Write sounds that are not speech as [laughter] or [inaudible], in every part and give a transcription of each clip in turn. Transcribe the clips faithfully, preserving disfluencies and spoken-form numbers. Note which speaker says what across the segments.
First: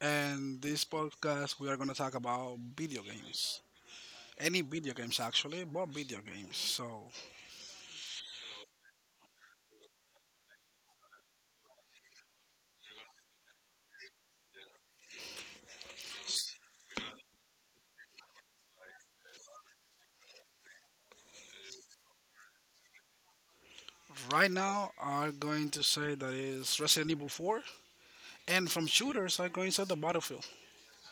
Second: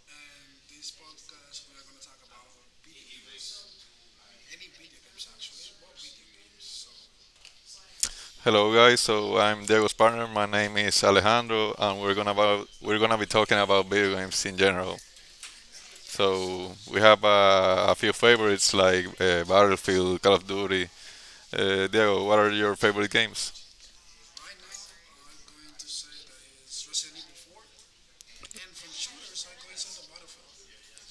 Speaker 1: and this podcast we are going to talk about video games. Any video games, actually, but video games. So
Speaker 2: Hello guys, so I'm Diego's partner. My name is Alejandro, and we're gonna about, we're gonna be talking about video games in general. So we have uh, a few favorites like uh, Battlefield, Call of Duty. Uh, Diego, what are your favorite games?
Speaker 1: right now, I'm going to say that is Resident Evil four, and from shooters, I'm going to say the Battlefield.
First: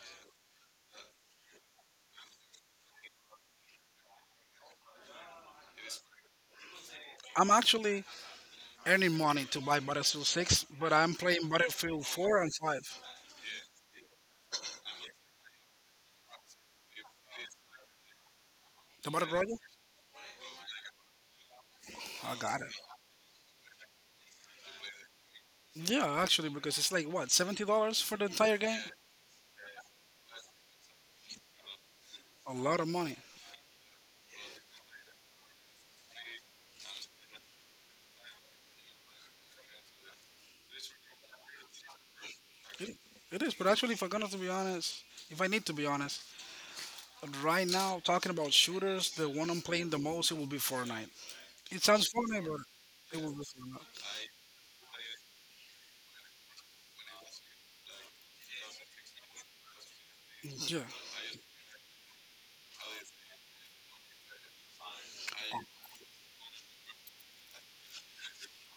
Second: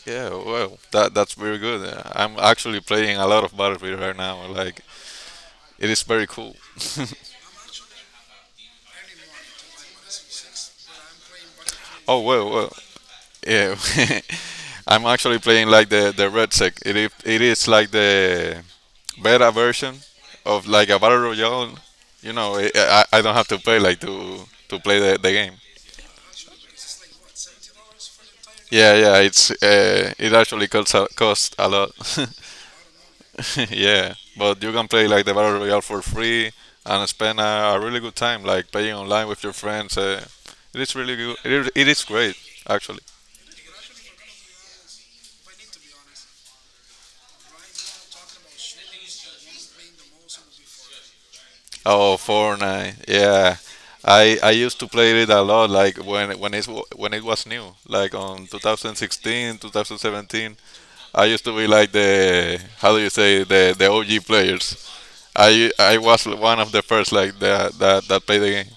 Speaker 2: Yeah, well, that that's very good. Uh, I'm actually playing a lot of Battlefield right now. Like it is very cool.
Speaker 1: I'm actually earning money to buy Battlefield six, but I'm playing Battlefield
Speaker 2: Oh,
Speaker 1: four
Speaker 2: well,
Speaker 1: and
Speaker 2: well,
Speaker 1: five.
Speaker 2: yeah. [laughs] I'm actually playing like the the red sec. It is, it is like the
Speaker 1: The Battle
Speaker 2: better
Speaker 1: Royale?
Speaker 2: version of like a battle royale. You
Speaker 1: I
Speaker 2: know,
Speaker 1: got
Speaker 2: I,
Speaker 1: it.
Speaker 2: I I don't have to pay like to to play the, the game.
Speaker 1: Yeah, actually, because it's like what seventy dollars for the entire game.
Speaker 2: Yeah, yeah, it's uh, it actually costs a, costs a lot.
Speaker 1: A lot of money.
Speaker 2: [laughs] Yeah, but you can play like the battle royale for free and spend a, a really good time like playing online with your friends. Uh, it is really good. It is, it is great
Speaker 1: It,
Speaker 2: actually.
Speaker 1: it is, but actually, if I'm gonna to be honest, if I need to be honest, right now talking about shooters, the one I'm playing the most it will be Fortnite. It sounds
Speaker 2: Oh,
Speaker 1: funny,
Speaker 2: Fortnite.
Speaker 1: but it will be
Speaker 2: Yeah.
Speaker 1: Fortnite.
Speaker 2: I, I used to play it a lot, like when when it when it was new, like on twenty sixteen, twenty seventeen.
Speaker 1: Yeah,
Speaker 2: I used to be like the, how do you say, the the O G players. I I was one of the first like that that that played the game.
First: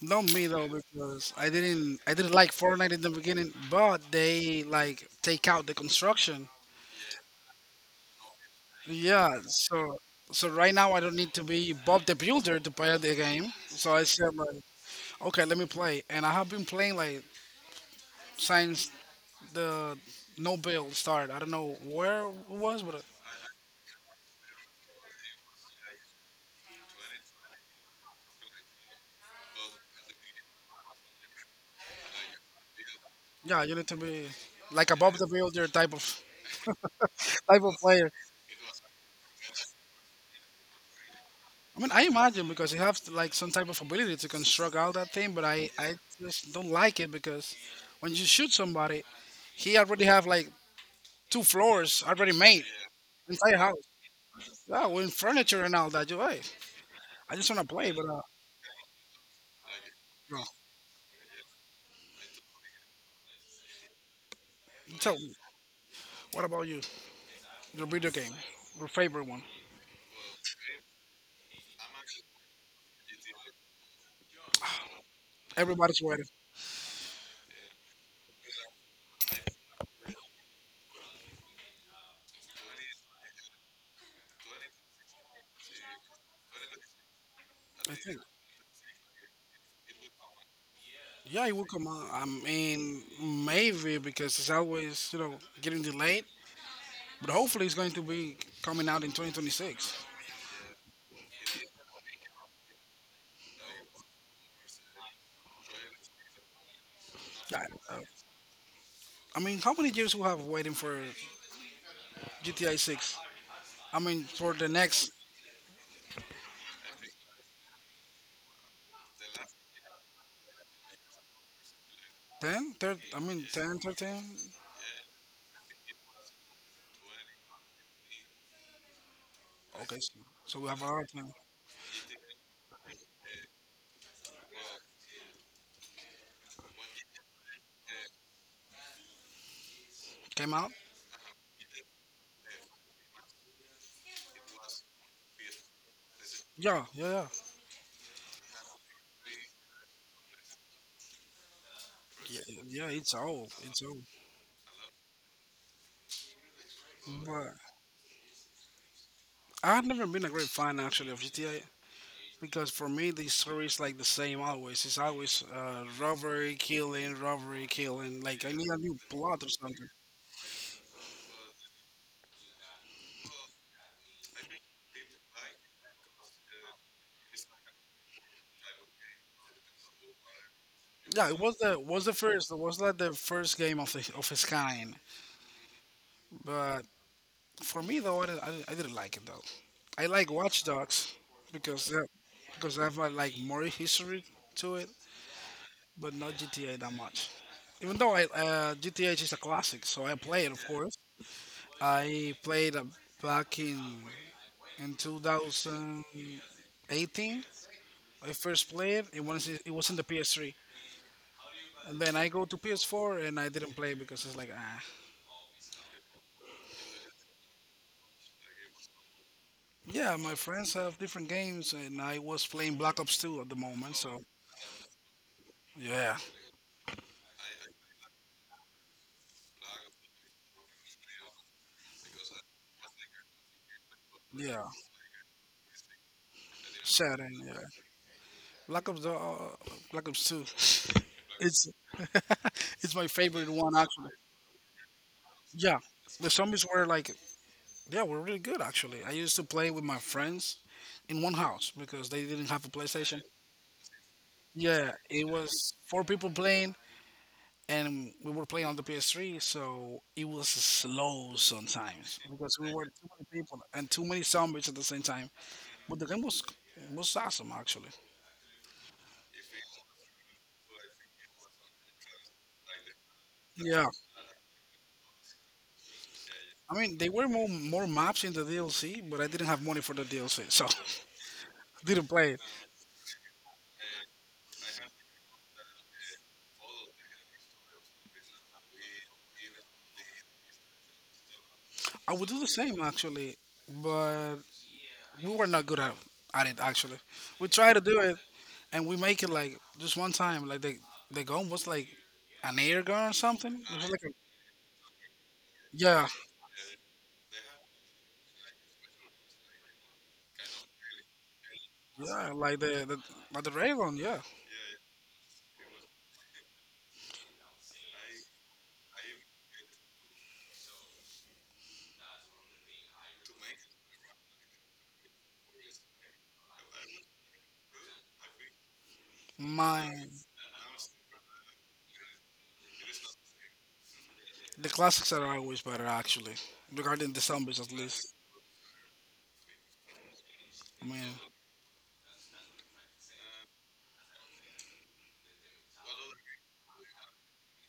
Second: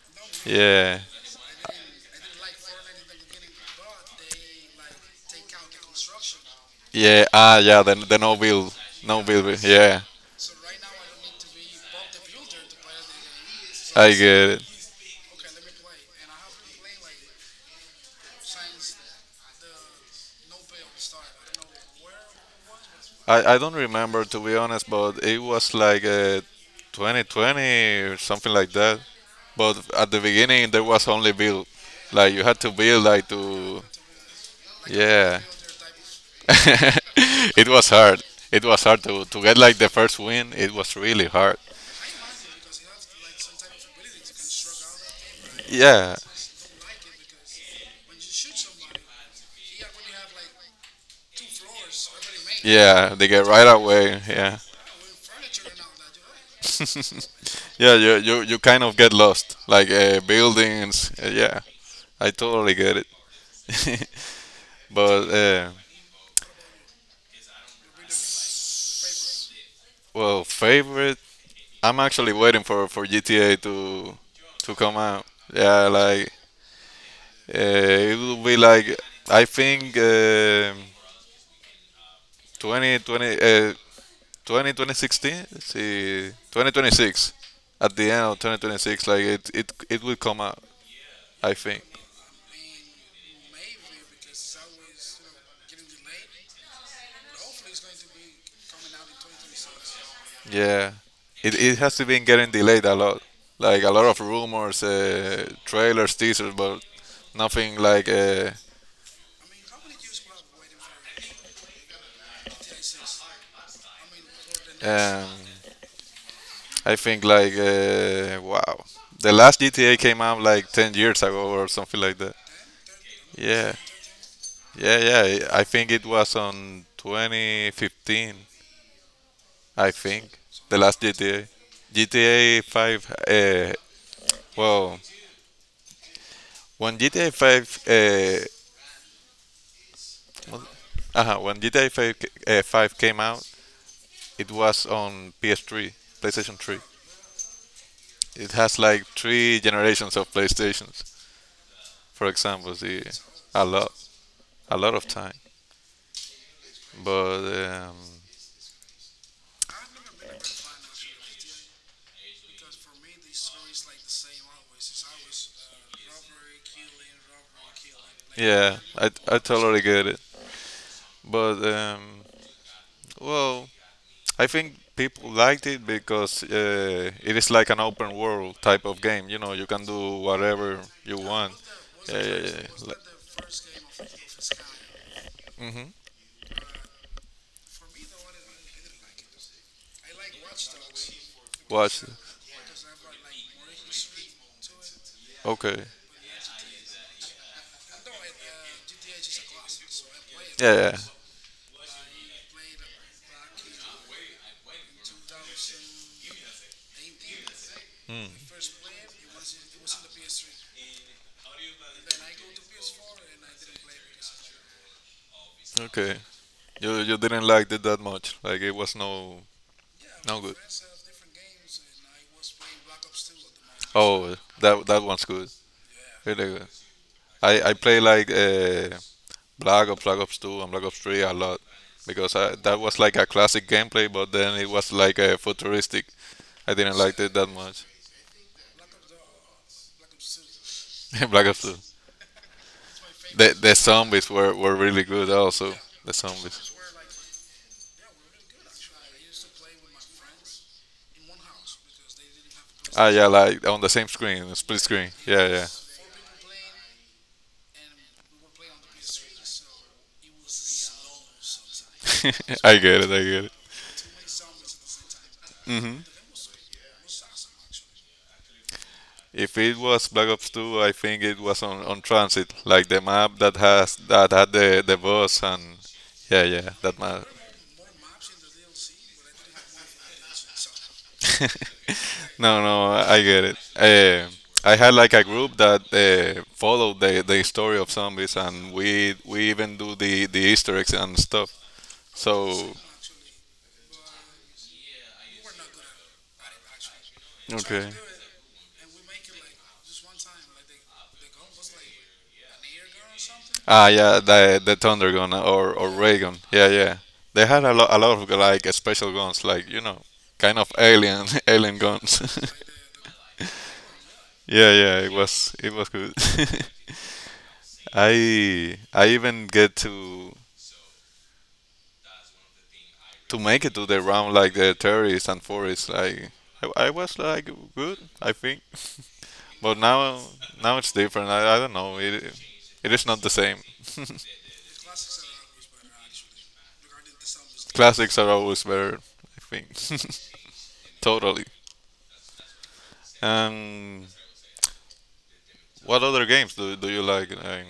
Speaker 1: not me though,
Speaker 2: Yeah,
Speaker 1: because I didn't I didn't like Fortnite in the beginning, but they like take out the construction.
Speaker 2: yeah, ah, yeah, the the no build, no
Speaker 1: Yeah,
Speaker 2: build.
Speaker 1: so
Speaker 2: Yeah,
Speaker 1: so right now I don't need to be Bob the Builder to play the game. So I
Speaker 2: I get
Speaker 1: said like,
Speaker 2: it.
Speaker 1: okay, let me play, and I have been playing like since the no build start. I don't know where it was, but uh,
Speaker 2: I I don't remember, to be honest, but it was like uh, twenty twenty or something like that. But at the beginning there was only build, like you had to build like to
Speaker 1: yeah, you need to be like above the
Speaker 2: yeah.
Speaker 1: builder type of
Speaker 2: [laughs]
Speaker 1: [laughs] type
Speaker 2: It
Speaker 1: of
Speaker 2: was
Speaker 1: player.
Speaker 2: hard. It was hard to, to get like the first win. It was really hard.
Speaker 1: I mean, I imagine because you have like some type of ability to construct all that thing, but I I
Speaker 2: Yeah.
Speaker 1: just don't like it because when you shoot somebody, he already have like two floors already made
Speaker 2: Yeah, they get
Speaker 1: entire
Speaker 2: right
Speaker 1: house.
Speaker 2: away. Yeah,
Speaker 1: Yeah, with furniture and all that. You hey, I just wanna
Speaker 2: [laughs]
Speaker 1: play,
Speaker 2: yeah,
Speaker 1: but
Speaker 2: you
Speaker 1: uh,
Speaker 2: you you kind of get lost, like uh,
Speaker 1: no.
Speaker 2: buildings. Uh, yeah, I totally get it. [laughs]
Speaker 1: Tell
Speaker 2: But
Speaker 1: me,
Speaker 2: uh,
Speaker 1: what about you? Your video game, your favorite one?
Speaker 2: well, favorite. I'm actually waiting for for G T A to to come out. Yeah,
Speaker 1: Everybody's waiting.
Speaker 2: like uh, it will be like I think um twenty twenty. Uh, twenty sixteen, see, twenty twenty-six.
Speaker 1: I
Speaker 2: At the
Speaker 1: think.
Speaker 2: end of twenty twenty-six, like it, it, it will come out,
Speaker 1: Yeah, it
Speaker 2: I
Speaker 1: will
Speaker 2: think.
Speaker 1: come out. I mean, maybe because it's always you know getting delayed, but hopefully it's going to be coming out in two thousand twenty-six.
Speaker 2: Yeah, it, it has been getting delayed a lot. Like a lot of rumors, uh, trailers, teasers, but
Speaker 1: I,
Speaker 2: nothing
Speaker 1: uh,
Speaker 2: like. Uh,
Speaker 1: I mean, how many years we have waiting for G T I six? I six? I mean, for the next
Speaker 2: um, I think like uh, wow, the last G T A came out like ten years ago or something like that.
Speaker 1: ten, thirteen, I mean
Speaker 2: Yeah,
Speaker 1: ten, thirteen.
Speaker 2: yeah, yeah. I think it was on twenty fifteen. I
Speaker 1: Okay, so,
Speaker 2: think
Speaker 1: so we
Speaker 2: the
Speaker 1: have a
Speaker 2: last
Speaker 1: lot of time.
Speaker 2: G T A, G T A Five. Uh, well, when GTA Five, uh,
Speaker 1: Came out.
Speaker 2: uh when G T A Five, uh, five came out, it was on P S three, PlayStation three.
Speaker 1: Yeah, yeah,
Speaker 2: It has like three generations of PlayStations, for
Speaker 1: yeah, yeah.
Speaker 2: example,
Speaker 1: Yeah,
Speaker 2: the
Speaker 1: it's old.
Speaker 2: a
Speaker 1: It's
Speaker 2: lot,
Speaker 1: old.
Speaker 2: a lot of time. But
Speaker 1: But
Speaker 2: um,
Speaker 1: I've never been a great fan actually of G T I. Because for me, this story is like the same always. It's always uh, robbery, killing, robbery, killing. Like I need
Speaker 2: yeah,
Speaker 1: a new
Speaker 2: I I
Speaker 1: plot or
Speaker 2: totally
Speaker 1: something.
Speaker 2: get it. But um, well, I think people liked it because uh, it is like an open world type of game. You know, you can do whatever you
Speaker 1: Yeah, it
Speaker 2: want.
Speaker 1: was the was the
Speaker 2: Yeah, yeah,
Speaker 1: first. It was
Speaker 2: yeah. Like,
Speaker 1: like the first game of the, of its kind.
Speaker 2: hmm
Speaker 1: But for me though, I, did I, didn't- I didn't like it though. I like Watch Dogs because they
Speaker 2: watch it.
Speaker 1: because they have uh, like more history to it,
Speaker 2: Okay.
Speaker 1: but not G T A that much. Even though I uh, G T A is a classic, so I play it of
Speaker 2: Yeah, yeah.
Speaker 1: course. I played uh, back in in twenty eighteen I first played. It was, it it was in the P S three, and then I go to P S four and I didn't play because it's like ah
Speaker 2: Okay. You you didn't like it that much. Like it was no
Speaker 1: yeah, my
Speaker 2: no good.
Speaker 1: friends have different games and I was playing Black Ops two at the moment, so
Speaker 2: Oh, that that one's good.
Speaker 1: yeah,
Speaker 2: Really good. I I play like uh, Black Ops, Black Ops two, and Black Ops three a lot because I, that was like a classic gameplay, but then
Speaker 1: yeah.
Speaker 2: it was like a futuristic. I didn't like it
Speaker 1: Saturn,
Speaker 2: that
Speaker 1: yeah.
Speaker 2: much.
Speaker 1: Black Ops uh, Black Ops two.
Speaker 2: [laughs] In
Speaker 1: [laughs]
Speaker 2: Black Ops
Speaker 1: It's
Speaker 2: two.
Speaker 1: [laughs] it's my favorite
Speaker 2: The, the
Speaker 1: one actually.
Speaker 2: zombies were, were really good also.
Speaker 1: Yeah,
Speaker 2: The
Speaker 1: the zombies
Speaker 2: zombies.
Speaker 1: were like, yeah, were really good actually. I used to play with my friends in one house because they didn't have a
Speaker 2: Ah,
Speaker 1: PlayStation.
Speaker 2: yeah, like on the same screen, split
Speaker 1: Yeah,
Speaker 2: screen.
Speaker 1: it
Speaker 2: Yeah,
Speaker 1: was
Speaker 2: yeah. [laughs]
Speaker 1: four people playing, and we were playing on the P S three, so it was slow sometimes because we
Speaker 2: I
Speaker 1: were
Speaker 2: get
Speaker 1: too
Speaker 2: it, I
Speaker 1: many
Speaker 2: get it.
Speaker 1: people and too many zombies at the same time.
Speaker 2: Hmm.
Speaker 1: But the game was was awesome actually.
Speaker 2: If it was Black Ops two, I think it was on, on transit, like the map that
Speaker 1: Yeah,
Speaker 2: has that had the, the bus and yeah, yeah,
Speaker 1: I
Speaker 2: that
Speaker 1: mean they
Speaker 2: map.
Speaker 1: were more more maps in the D L C, but I didn't have money for the D L C, so [laughs] didn't
Speaker 2: [laughs]
Speaker 1: play it.
Speaker 2: No, no, I get it. Eh, I had like a group that uh, followed the, the story of zombies, and we we even do the, the Easter eggs and stuff.
Speaker 1: I would do the
Speaker 2: So
Speaker 1: same actually, but we were not good at, at it actually. We try to
Speaker 2: okay,
Speaker 1: do it and we make it like just one time, like the the gun was like an air gun or something. It
Speaker 2: ah
Speaker 1: was like a,
Speaker 2: yeah, the the thunder gun or or
Speaker 1: yeah.
Speaker 2: ray gun. Yeah, yeah, they had a lot a lot of like special guns, like, you know, kind of alien [laughs] alien
Speaker 1: Yeah,
Speaker 2: guns.
Speaker 1: like
Speaker 2: [laughs]
Speaker 1: the, the like the Raven, yeah.
Speaker 2: Yeah, yeah, it was it was good. [laughs] I I even get to to make it to the round like the terrorists and forests. Like I, I was like good, I think. But
Speaker 1: My
Speaker 2: now now it's different. I, I don't know. It it is not the same. [laughs]
Speaker 1: The classics are always better actually. Regarding the zombies at least.
Speaker 2: Classics are always better, I think.
Speaker 1: I
Speaker 2: [laughs]
Speaker 1: mean
Speaker 2: Totally. Um, what other games do do you like? Um,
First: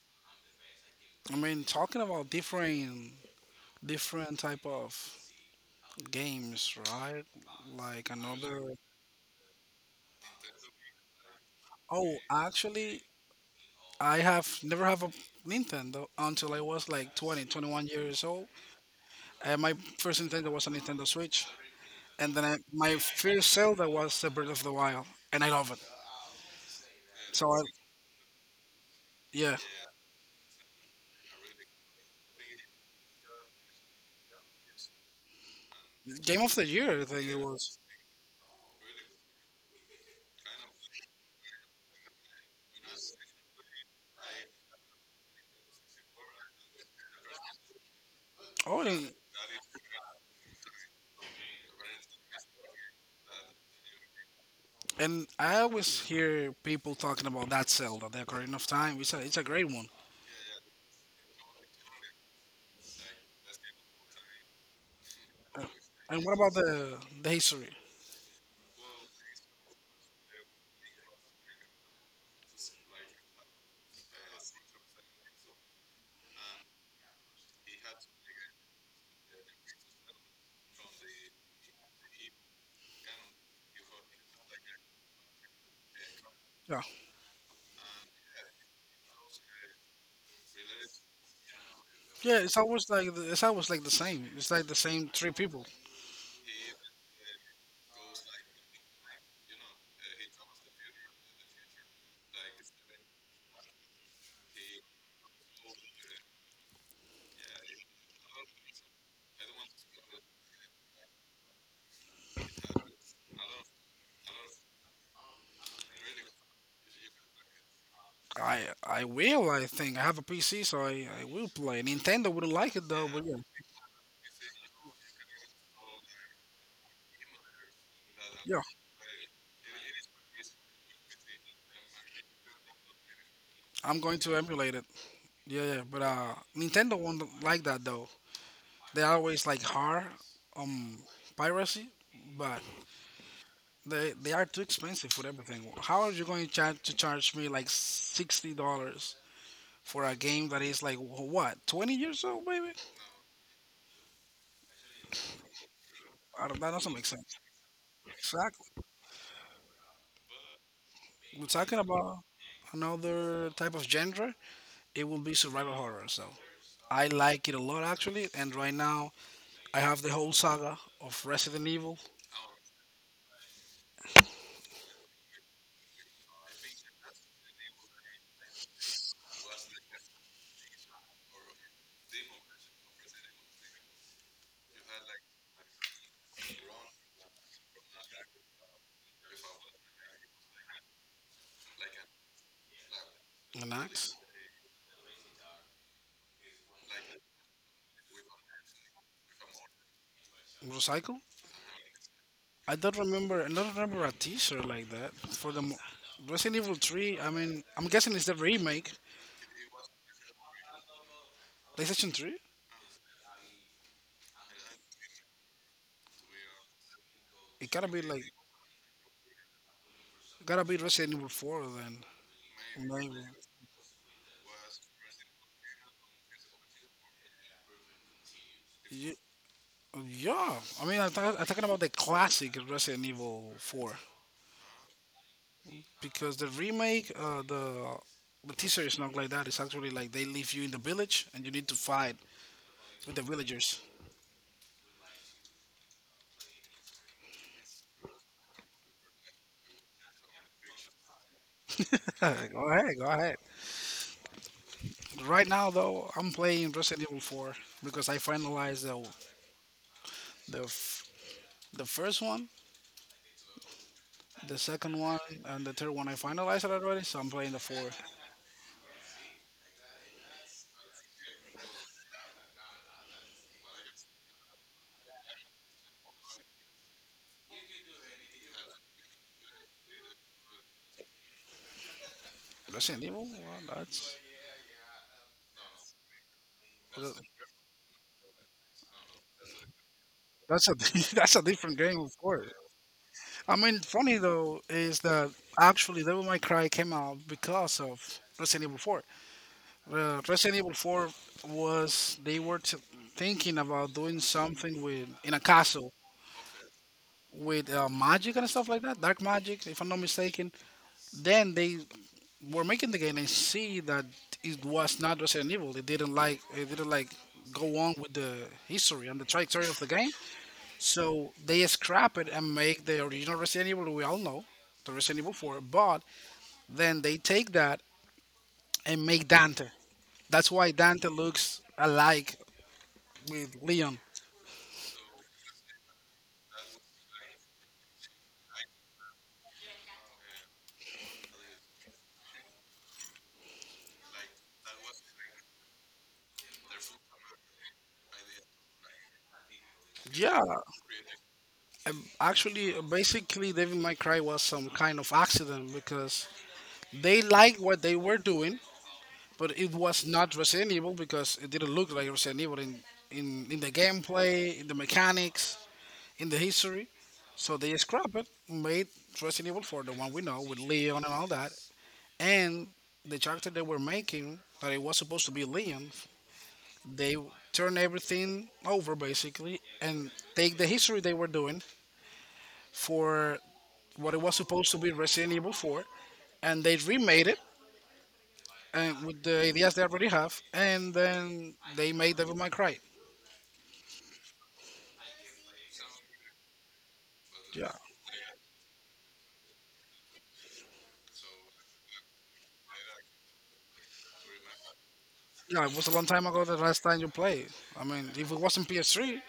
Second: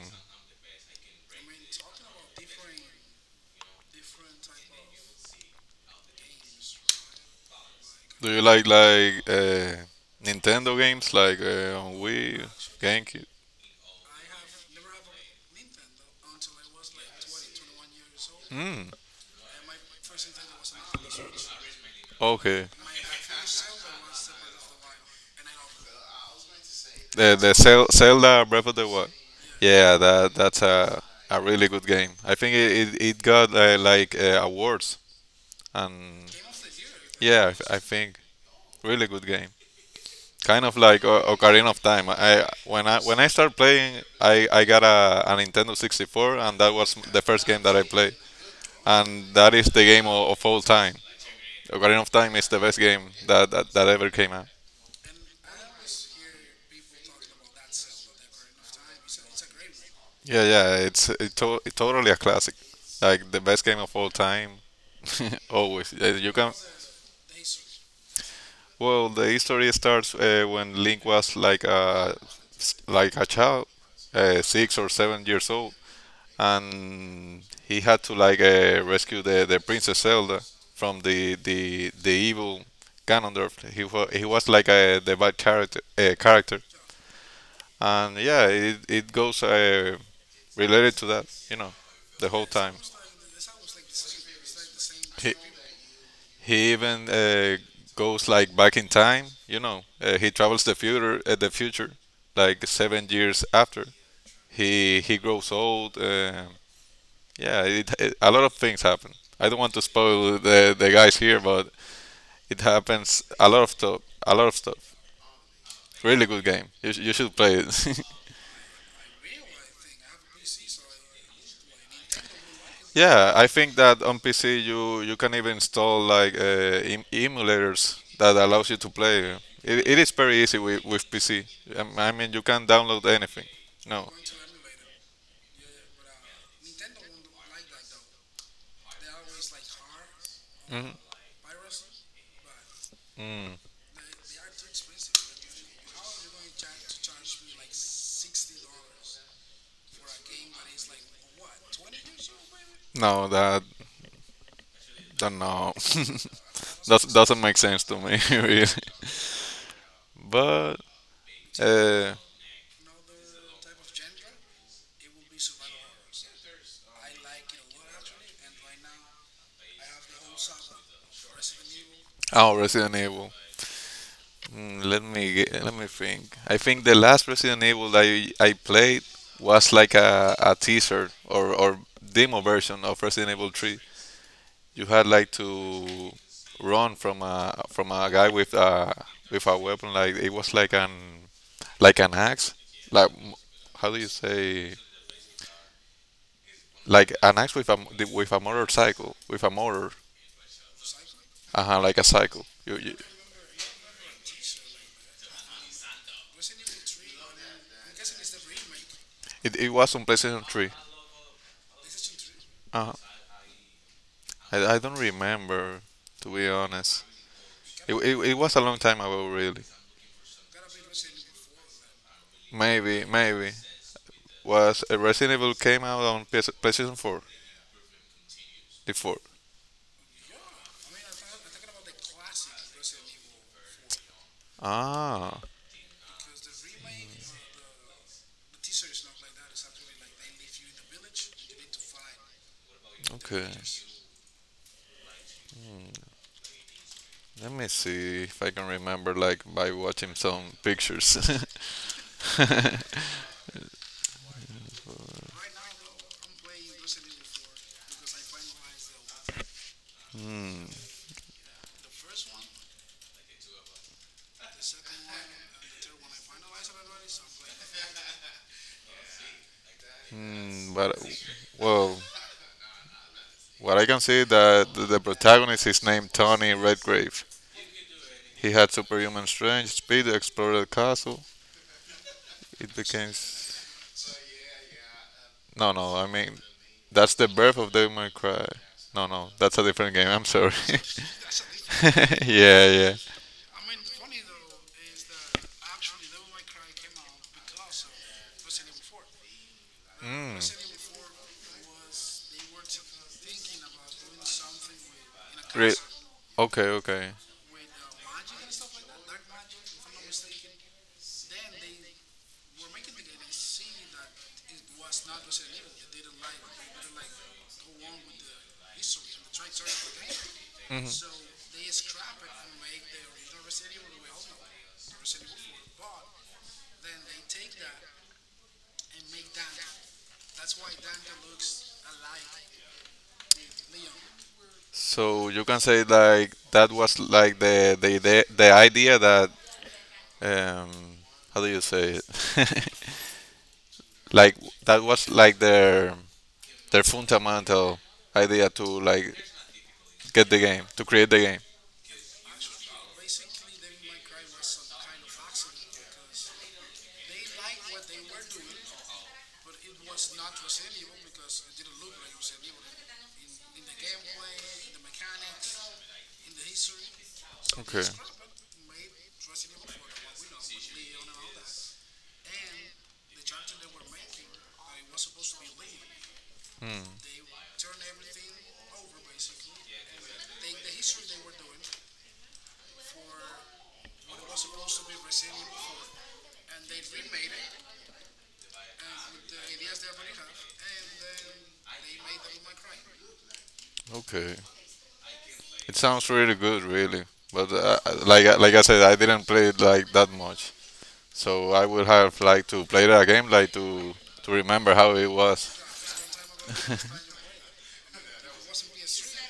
Speaker 1: I mean talking about different different type of games, right? Like
Speaker 2: Do you like
Speaker 1: another.
Speaker 2: like uh, Nintendo games like uh, on
Speaker 1: Oh,
Speaker 2: Wii,
Speaker 1: actually,
Speaker 2: GameCube?
Speaker 1: I have never have a Nintendo until I was like twenty, twenty one years old.
Speaker 2: Mm,
Speaker 1: And my first Nintendo was a Nintendo Switch. And then I,
Speaker 2: okay.
Speaker 1: my first Zelda was the Breath of the Wild. And I love it.
Speaker 2: The
Speaker 1: So,
Speaker 2: the
Speaker 1: I,
Speaker 2: Zel- Zelda Breath of the Wild.
Speaker 1: yeah.
Speaker 2: Yeah, that that's a a really good game. I think it it, it got uh, like uh, awards and
Speaker 1: Game of the year I think it
Speaker 2: yeah, I, th-
Speaker 1: was.
Speaker 2: I think really good game. Kind of like o- Ocarina of Time. I when I when I started playing, I I got a, a Nintendo sixty-four, and that was the first game that I played.
Speaker 1: Oh, and,
Speaker 2: And that is the game of, of all time. Ocarina of Time is the best game that, that, that ever came out.
Speaker 1: and I always hear people talking about that Zelda, the Ocarina of Time. It's a, it's a great one.
Speaker 2: Yeah, yeah, it's it to it's totally a classic. Like the best game of all time. [laughs]
Speaker 1: Uh,
Speaker 2: Always. Uh,
Speaker 1: And
Speaker 2: You
Speaker 1: what
Speaker 2: can,
Speaker 1: about the the history?
Speaker 2: well, the history starts uh, when Link was like a like a child, uh, six or seven years old, and he had to like uh, rescue the, the Princess Zelda from the the the evil Ganondorf. He was he was like a the bad character uh, character.
Speaker 1: Yeah,
Speaker 2: And yeah, it it goes uh, related to that, you know, the
Speaker 1: yeah.
Speaker 2: whole
Speaker 1: It's
Speaker 2: time.
Speaker 1: always like the, it's always like the same. It's like the same three
Speaker 2: He,
Speaker 1: people.
Speaker 2: he even uh, goes like back in time, you know. Uh, he travels the future, uh, the future, like seven years after. He he grows old. Uh, yeah, it, it, a lot of things happen. I don't want to spoil the, the guys here, but it happens a lot of stuff. A lot of stuff. Really good game. You, sh- you should play it. [laughs]
Speaker 1: I I will. I think I have a P C, so I, I will play. Nintendo wouldn't like it though, but
Speaker 2: Yeah,
Speaker 1: yeah,
Speaker 2: I think that on P C you you can even install like uh, em- emulators that
Speaker 1: yeah.
Speaker 2: allows you to play. It, it is very easy with, with P C. Um, I mean, you can download anything.
Speaker 1: I'm
Speaker 2: No.
Speaker 1: going to emulate it. Yeah, yeah. But uh, Nintendo won't like that though. They always like hard um piracy, but
Speaker 2: Mm.
Speaker 1: They they are too expensive for everything. How are you going to charge to charge me like sixty dollars for a game that is like wh- what twenty years old, baby?
Speaker 2: No, that, that no. [laughs]
Speaker 1: I don't. That doesn't
Speaker 2: That
Speaker 1: make sense.
Speaker 2: doesn't make sense to me, [laughs] really.
Speaker 1: Exactly.
Speaker 2: But
Speaker 1: We're talking
Speaker 2: uh,
Speaker 1: about another type of genre. It will be survival horror. So I like it a lot actually. And right now I have the whole saga of Resident Evil
Speaker 2: oh, Resident Evil. Mm, let me ge- let me think. I think the last Resident Evil that I, I played was like a, a teaser, or, or demo version of Resident Evil three. You had like to run from a from a guy with a with a weapon, like it was like an like an axe, like m-
Speaker 1: and
Speaker 2: how do you
Speaker 1: Axe
Speaker 2: say, like an axe with a m- with a motorcycle, with a motor,
Speaker 1: Motorcycle.
Speaker 2: uh-huh, like a cycle. you,
Speaker 1: I
Speaker 2: you,
Speaker 1: don't remember. I don't remember a teaser like that for the mo- Resident Evil Three. I mean, I'm guessing it's the remake.
Speaker 2: it, it was on PlayStation three,
Speaker 1: PlayStation three?
Speaker 2: uh-huh. I, I don't remember, to be honest.
Speaker 1: It gotta
Speaker 2: it,
Speaker 1: be
Speaker 2: it,
Speaker 1: like
Speaker 2: it was a long time ago, really.
Speaker 1: gotta be Resident Evil Four then.
Speaker 2: maybe
Speaker 1: Maybe.
Speaker 2: maybe was uh, Resident Evil came out on P S, PlayStation four, the four.
Speaker 1: Ye- Yeah, I mean, I'm, talk- I'm talking about the classic Resident Evil Four
Speaker 2: ah
Speaker 1: because the remake, uh, the the teaser is not like that. It's actually like they leave you in the village and you need to fight with the
Speaker 2: okay.
Speaker 1: villagers.
Speaker 2: Let me see if I can remember, like by watching some pictures.
Speaker 1: [laughs] Go
Speaker 2: [laughs]
Speaker 1: ahead, go ahead. Right now, though, I'm playing Resident Evil four because I finalized the the, f- the first one, the second one, and the third one. I finalized it already, so I'm playing the four.
Speaker 2: Mm, but well, what I can see that the the protagonist is named Tony Redgrave. He had superhuman strength, speed, explored the castle. It
Speaker 1: Resident
Speaker 2: became
Speaker 1: Evil. Well,
Speaker 2: s-
Speaker 1: that's
Speaker 2: no, no, I mean, that's the birth of Devil May Cry. No, no, that's a different game. I'm sorry.
Speaker 1: That's
Speaker 2: [laughs]
Speaker 1: a [laughs] that's a different game, of course.
Speaker 2: Yeah, yeah.
Speaker 1: I mean, funny though is that actually Devil May Cry came out because of Resident Evil four. Uh,
Speaker 2: Mm.
Speaker 1: Resident Evil four was they were t- thinking about doing something with in a
Speaker 2: Re-
Speaker 1: castle
Speaker 2: okay, okay.
Speaker 1: with uh, magic and stuff like that, dark magic, if I'm not mistaken. Then they were making the game and see that it was not Resident Evil. They didn't like they didn't like go on with the history and the trajectory of the game. So they scrap it and make the original Resident Evil we all know, the Resident Evil four, but then they take that and make Dante. That's why Dante looks alike with Leon.
Speaker 2: So you can say like that was like the the the, the idea that, um, how do you say it? [laughs] Like that was like their their fundamental idea to like get the
Speaker 1: Yeah,
Speaker 2: game to create the game.
Speaker 1: um, actually, basically, Devil May Cry was some kind of accident because they liked what they were doing, but it was not Resident Evil because it didn't look like Resident Evil in, in, in the gameplay, in the mechanics, in the history. So they
Speaker 2: Okay.
Speaker 1: scrapped it, made Resident Evil four, the one we know with Leon and all that. And the character they were making, that it was supposed to be Leon, they turn everything over basically and take the history they were doing for what it was supposed to be Resident Evil four, and they remade it and with the ideas they already have, and then they made Devil May Cry.
Speaker 2: Okay. It sounds really good, really. But
Speaker 1: Yeah.
Speaker 2: uh, like I- like I said, I didn't play it like that much, so I would have like to play that game like to to remember how it was.
Speaker 1: Yeah, it was a long time ago the last time you played. I mean, if it wasn't P S three,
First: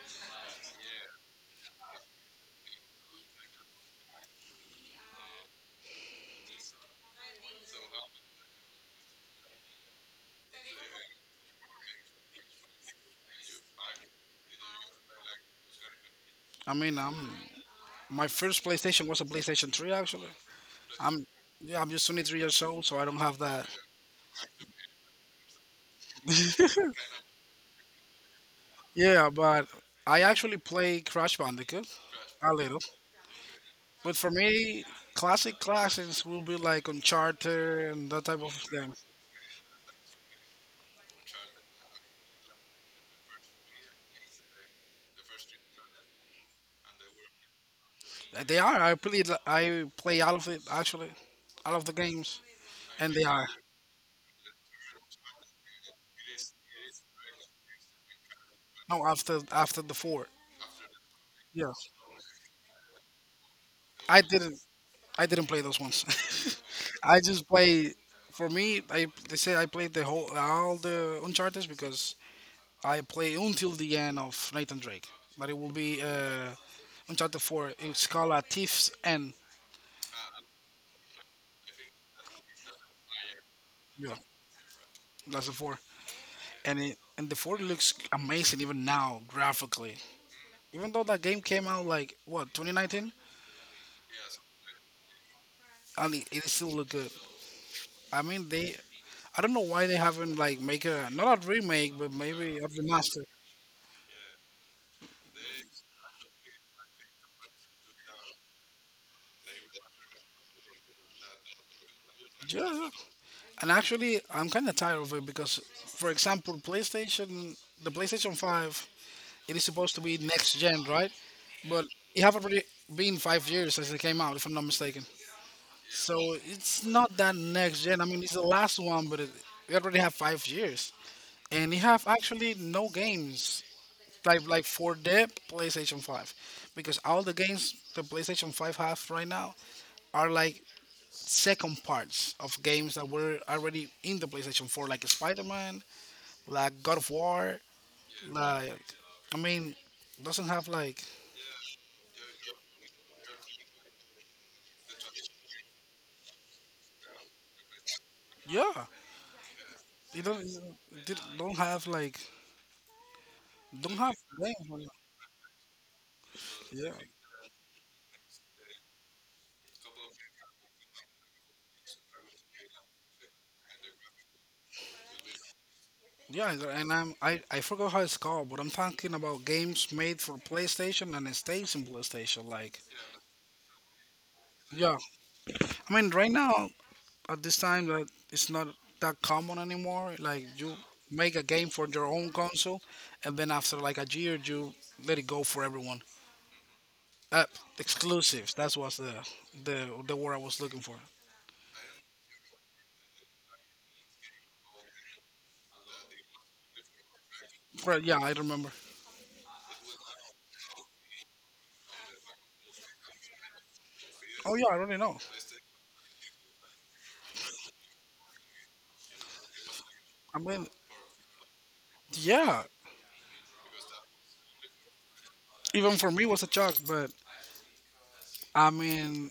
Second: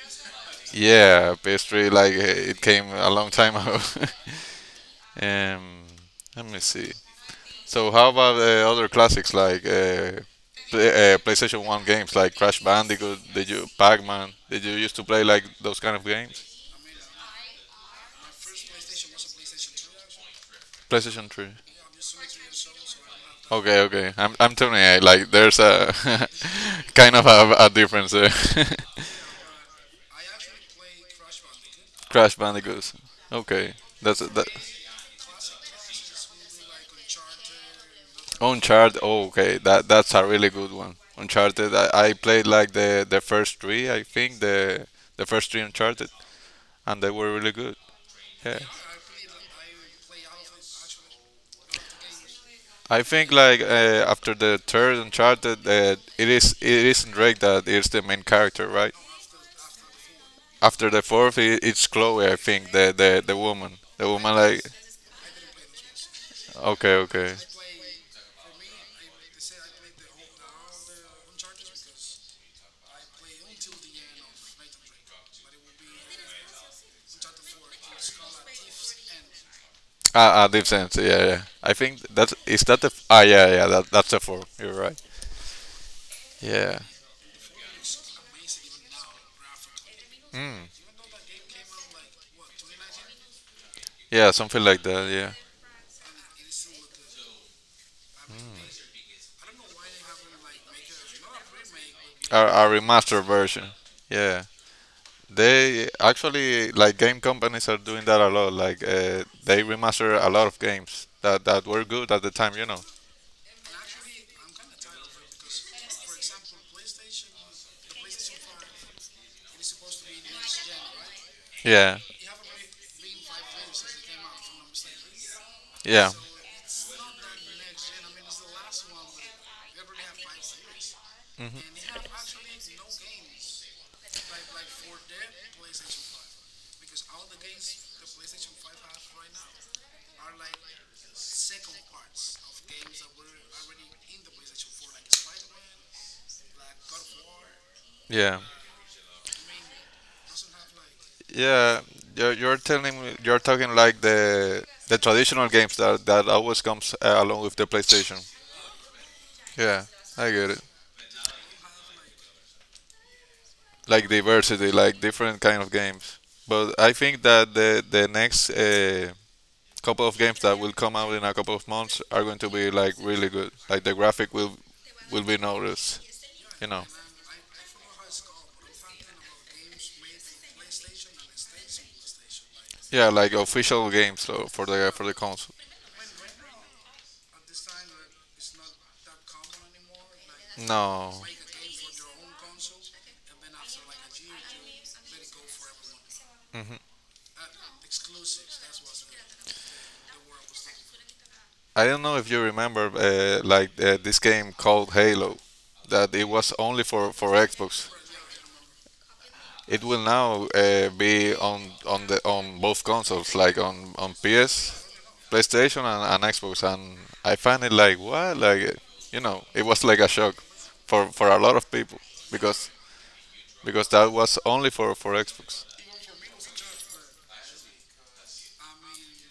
Speaker 2: Yeah, P S three, like, eh, it came a long time ago. [laughs] um, Let me see. So how about uh, other classics like uh, play, uh, PlayStation One games like Crash Bandicoot? Did you Pac-Man? Did you used to play like those kind of games?
Speaker 1: I mean, I'm my first PlayStation was a PlayStation three, actually. I'm
Speaker 2: PlayStation Three.
Speaker 1: Yeah, I'm just twenty-three years old, so I don't have that.
Speaker 2: Okay, okay. I'm I'm telling you, like there's a [laughs] kind of a, a difference there.
Speaker 1: Yeah, but I actually play Crash Bandicoot
Speaker 2: [laughs] Crash
Speaker 1: a little.
Speaker 2: Bandicoot. Okay,
Speaker 1: But
Speaker 2: that's
Speaker 1: for
Speaker 2: that.
Speaker 1: me, classic classics will be like Uncharted and that type of game.
Speaker 2: Uncharted. Oh, okay, that that's a really good one. Uncharted. I, I played like the the first three. I think the the first three Uncharted, and they were really good. Yeah,
Speaker 1: They are. I play. I play all of it actually, all of the games,
Speaker 2: I
Speaker 1: and they
Speaker 2: think
Speaker 1: are.
Speaker 2: like uh, after the third Uncharted, uh, it is it isn't Drake that is the main character, right?
Speaker 1: No, after after the four.
Speaker 2: After the fourth, I
Speaker 1: Yeah,
Speaker 2: it's Chloe. I think the the the woman. The
Speaker 1: I
Speaker 2: woman
Speaker 1: didn't.
Speaker 2: like
Speaker 1: I didn't play those ones.
Speaker 2: okay,
Speaker 1: [laughs] I
Speaker 2: okay.
Speaker 1: just play. For me, I they say I played the whole all the Uncharted because I play until the end of Nathan Drake. But it will be uh, Uncharted four. It's called uh, Thieves and
Speaker 2: Ah, ah, Deep Sense. Yeah, yeah. I think that's is that the f- ah yeah, yeah, that that's
Speaker 1: yeah,
Speaker 2: the fourth. You You're right.
Speaker 1: that's the four. And
Speaker 2: Yeah,
Speaker 1: it and the four looks amazing even now graphically. Even though that game came out like what twenty nineteen,
Speaker 2: yeah, something like that. Yeah.
Speaker 1: and it, it still look good. I mean they. I don't know why they haven't like make a not a remake, but
Speaker 2: A,
Speaker 1: maybe a
Speaker 2: a remastered
Speaker 1: remaster.
Speaker 2: version. Yeah. They actually, like, game companies are doing that a lot. Like uh, they remaster a lot of games that that were good at the time, you know.
Speaker 1: Yeah, and actually, I'm kind of tired of it because, for example, PlayStation, the PlayStation five, it is supposed to be next gen, right? But
Speaker 2: Yeah.
Speaker 1: it have already been five years since it came out, if I'm not mistaken.
Speaker 2: Yeah.
Speaker 1: So it's not that next gen. I mean, it's the last one, but it, we already have five years, and you have actually no games like like for the PlayStation five, because all the games the PlayStation five have right now are like second parts of games that were already in the PlayStation four, like Spider-Man, like God of War,
Speaker 2: Yeah.
Speaker 1: like I mean, doesn't have like
Speaker 2: Yeah. You're, you're telling me you're talking like the the traditional games that that always comes uh, along with the PlayStation.
Speaker 1: yeah,
Speaker 2: Yeah.
Speaker 1: you
Speaker 2: I
Speaker 1: don't
Speaker 2: get it.
Speaker 1: you don't have like don't
Speaker 2: Like
Speaker 1: have games.
Speaker 2: diversity,
Speaker 1: On
Speaker 2: like different kind of games. But
Speaker 1: yeah,
Speaker 2: I think that the the next uh, couple of games that will come out in a couple of months are going to be like really good. Like the graphic will will be noticed,
Speaker 1: yeah,
Speaker 2: you know.
Speaker 1: and I'm I I forgot how it's called, but I'm talking about games made for PlayStation and it stays in PlayStation. Like
Speaker 2: Yeah, like official games, so for the
Speaker 1: yeah,
Speaker 2: for the console.
Speaker 1: I mean right now at this time that it's not that common anymore. Like you
Speaker 2: No,
Speaker 1: make a game for your own console, and then after like a year you let it go for everyone. Uh, Exclusives. That's what's the the the word I was looking for.
Speaker 2: I don't know if you remember uh, like uh, this game called Halo, that it was only for for Xbox.
Speaker 1: But yeah, I remember.
Speaker 2: It will now uh, be on on the on both consoles, like on on
Speaker 1: Oh yeah, I
Speaker 2: P S,
Speaker 1: already know.
Speaker 2: PlayStation, and, and Xbox. And I find it like what, like you know, it was like a shock
Speaker 1: I mean,
Speaker 2: for for a lot of people
Speaker 1: yeah.
Speaker 2: because because that was only for for Xbox.
Speaker 1: Even for me, it was a shock. But I mean,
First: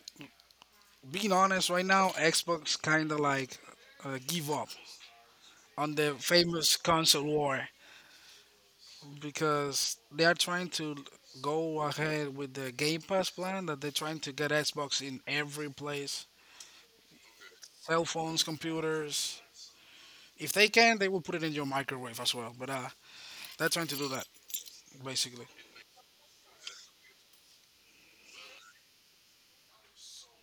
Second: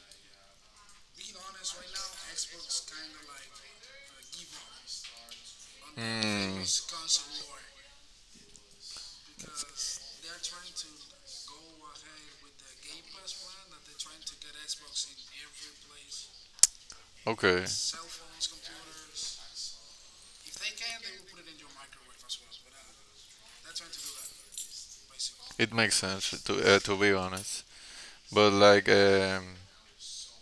Speaker 1: being honest, right now, Xbox kind of like uh, give up on the
Speaker 2: Hmm.
Speaker 1: famous console war because they are trying to go ahead with the Game Pass plan that they're trying to get Xbox in every place,
Speaker 2: Okay,
Speaker 1: cell phones, computers. If they can, they will put it in your microwave as well. But uh, They're trying to do that, basically.
Speaker 2: it makes sense to uh, to be honest. But like, um,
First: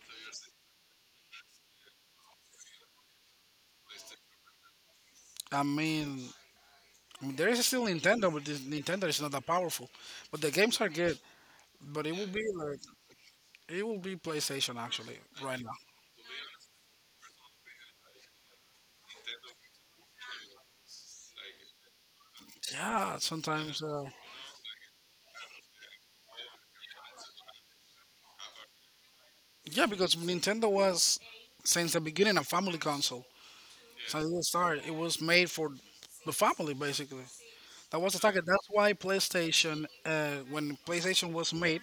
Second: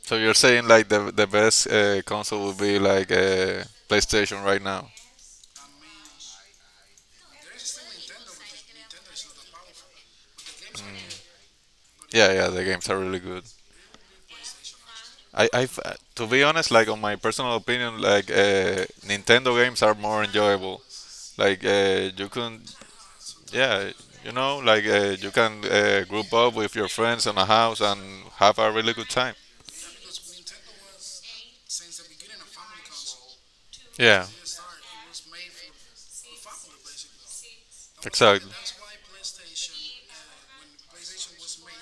Speaker 2: so you're saying like the the best uh, console would be like uh, PlayStation right now?
Speaker 1: I mean, I mean, there is still Nintendo, but this Nintendo is not that powerful. But the games are good. But it will
Speaker 2: Yeah,
Speaker 1: be
Speaker 2: yeah, the
Speaker 1: like
Speaker 2: games are really good.
Speaker 1: It will be PlayStation actually
Speaker 2: I,
Speaker 1: right
Speaker 2: I,
Speaker 1: now.
Speaker 2: to be honest, like on my personal opinion, like uh, Nintendo games are more enjoyable. Like uh, you can,
Speaker 1: Yeah, sometimes.
Speaker 2: yeah,
Speaker 1: Uh,
Speaker 2: you know, like uh, you can uh, group up with your friends in a house and have a really good time.
Speaker 1: yeah, because Nintendo was since the beginning a family console. Since
Speaker 2: Yeah,
Speaker 1: it started, it was made for the family basically. That was the target.
Speaker 2: exactly,
Speaker 1: That's why PlayStation, uh, when PlayStation was made,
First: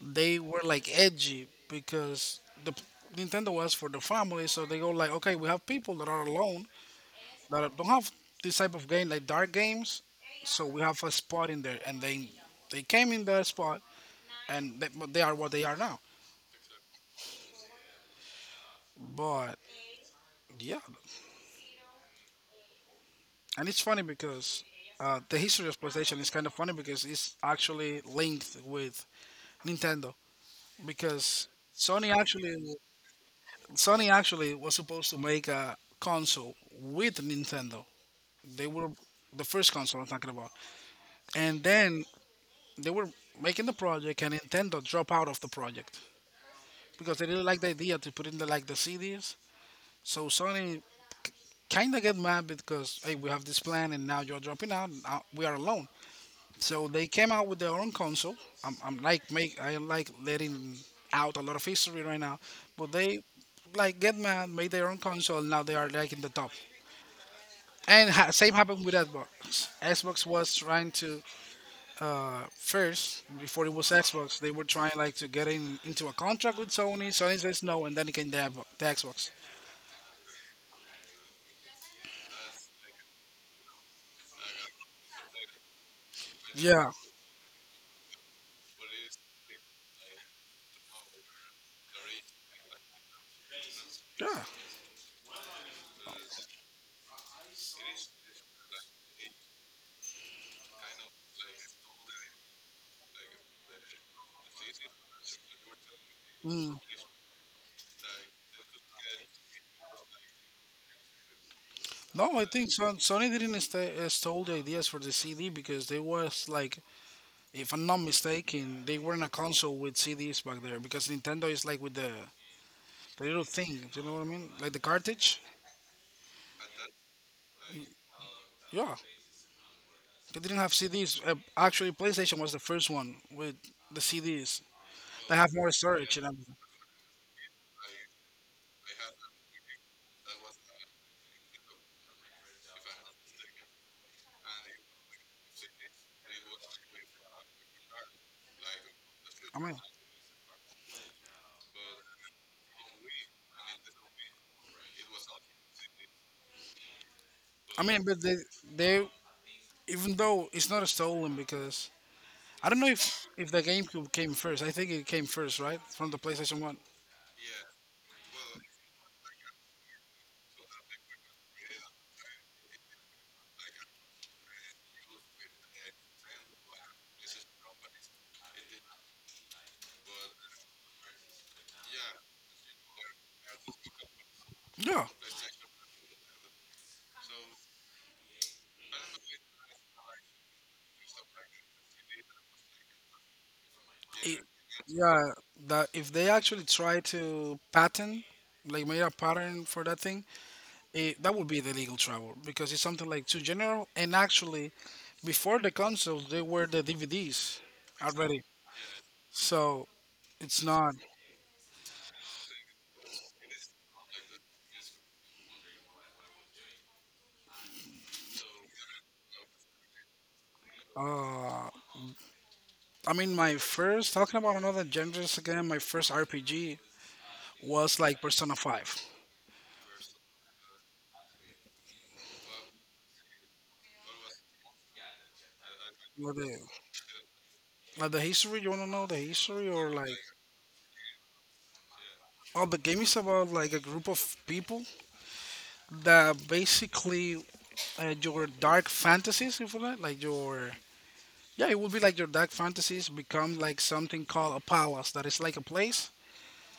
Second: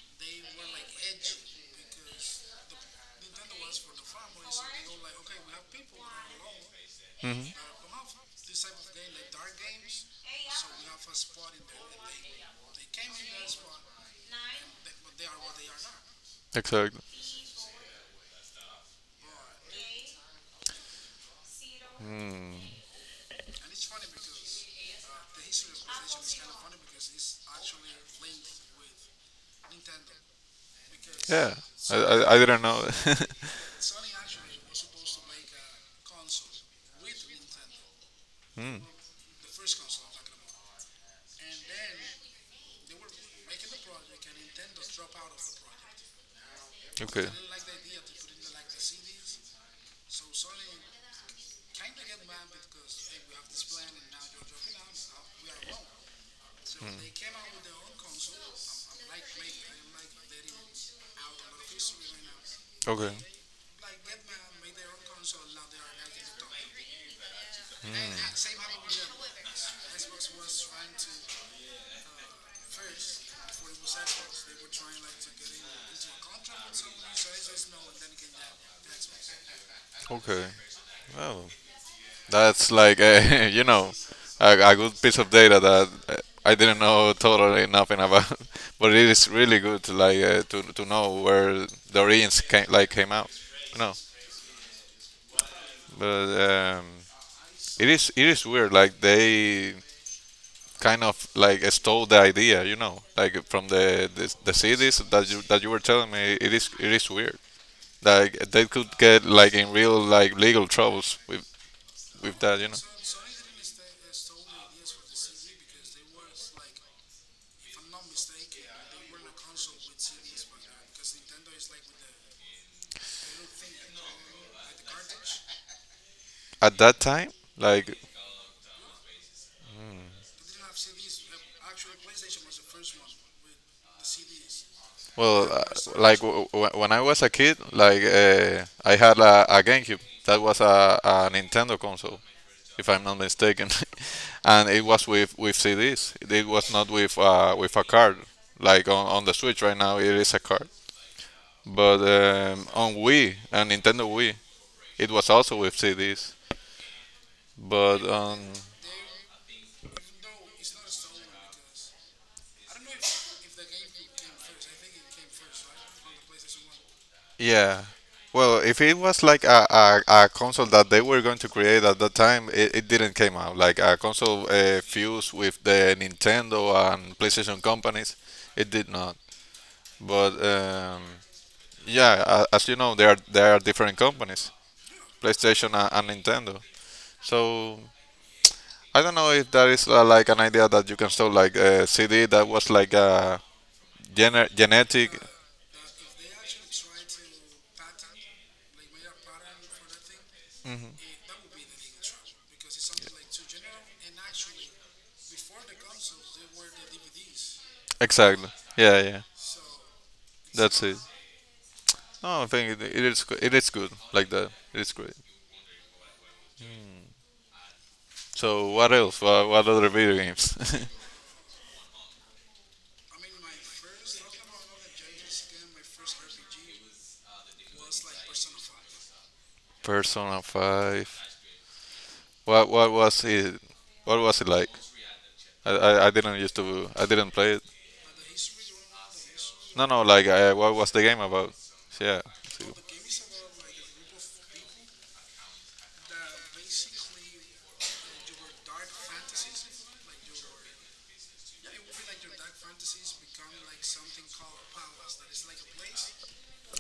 Speaker 1: they were like edgy because the Nintendo was for the family. So they go like, okay, we have people that are alone that don't have this type of game like dark games. So we have a spot in there, and they they came in that spot, and they, but they are what they are now.
Speaker 2: exactly.
Speaker 1: But yeah, and it's funny because uh, the history of PlayStation is kind of funny because it's actually linked with Nintendo because
Speaker 2: Yeah, I,
Speaker 1: Sony
Speaker 2: I, I
Speaker 1: actually
Speaker 2: didn't know. [laughs]
Speaker 1: Sony actually was supposed to make a console with Nintendo. They were the first console I'm talking about, and then they were making the project, and Nintendo dropped out of the project, because they
Speaker 2: Okay,
Speaker 1: didn't like the idea to put in the like the C Ds. So Sony kind of get mad because hey, we have this plan and now you're dropping out, and now we are alone. So they came out with their own console. I'm, I'm like make I like letting out a lot of history right now, but
Speaker 2: okay.
Speaker 1: they like get mad, made their own console. Now they are like in the top. And ha- same happened with Xbox. Xbox was trying to first before it was Xbox, they were trying like to get in into a contract with Sony. Sony says no, and then it came the, Xbox- the Xbox.
Speaker 2: Okay. Well, that's like a, [laughs] you know, a, a good piece of data that uh, I didn't
Speaker 1: Yeah.
Speaker 2: know totally nothing about, [laughs] but it is really good to like uh, to to know where the origins came like came out. You know,
Speaker 1: Yeah.
Speaker 2: but um, it is it is weird. Like they kind of like stole the idea. You know, like from the the, the cities that you that you were telling me. It is
Speaker 1: Mm.
Speaker 2: it is weird. Like they could get like in real like legal troubles with
Speaker 1: No,
Speaker 2: with
Speaker 1: I
Speaker 2: that. You
Speaker 1: think
Speaker 2: know,
Speaker 1: Son- Sony didn't sta- uh, stole the ideas for the C D because they was like, if I'm not mistaken, they weren't a console with C Ds back there because Nintendo is like with the, the little thing, you know what I mean? Like the cartridge.
Speaker 2: at that time like
Speaker 1: Yeah, they didn't have C Ds. Uh, actually, PlayStation was the first one with the C Ds. They have
Speaker 2: Well, uh,
Speaker 1: more storage
Speaker 2: like
Speaker 1: and
Speaker 2: w-
Speaker 1: everything.
Speaker 2: w- when I was a kid, like uh, I had a, a GameCube that was a, a Nintendo console, if I'm not mistaken, [laughs] and it was with with C Ds. It was not with uh, with a card. Like on, on the
Speaker 1: I
Speaker 2: Switch
Speaker 1: mean,
Speaker 2: right now, it is a card. But um, on Wii, on Nintendo Wii, it was also with C Ds.
Speaker 1: I
Speaker 2: But
Speaker 1: mean, but they
Speaker 2: on
Speaker 1: they even though it's not stolen because I don't know if if the GameCube came first. I think it came first, right, from the PlayStation One.
Speaker 2: Yeah. Well, if it was like a, a, a console that they were going to create at that time, it, it didn't came out. Like a console uh, fused with the Nintendo and PlayStation companies, it did not. But um, yeah, a- as you know, there are there are different companies,
Speaker 1: Yeah,
Speaker 2: PlayStation a- and Nintendo. So I don't know if that is uh, like an idea that you can sell like a C D that was like a
Speaker 1: it,
Speaker 2: gener- genetic.
Speaker 1: yeah, that if they actually try to patent, like made a pattern for that thing, it, that would be the legal trouble because it's something like too general. And actually, before the consoles, they were the D V Ds already,
Speaker 2: Exactly. Yeah, yeah.
Speaker 1: so it's
Speaker 2: That's it.
Speaker 1: not.
Speaker 2: No, I think it, it is go- it is good like that. It is great. So what else? What, what other video games? [laughs]
Speaker 1: Uh, I mean, my first talking about another genres again. My first R P G was like Persona Five.
Speaker 2: Persona Five. What what was it? What was it like? I, I, I
Speaker 1: Like
Speaker 2: didn't used
Speaker 1: the,
Speaker 2: to I didn't play it.
Speaker 1: like the history, you wanna know the history
Speaker 2: No,
Speaker 1: or
Speaker 2: no,
Speaker 1: like?
Speaker 2: like I, what was the game about? Yeah. So,
Speaker 1: Oh, the game is about like a group of people that basically uh, your dark fantasies, if you like, like your yeah, it would be like your dark fantasies become like something called a palace that is like a place,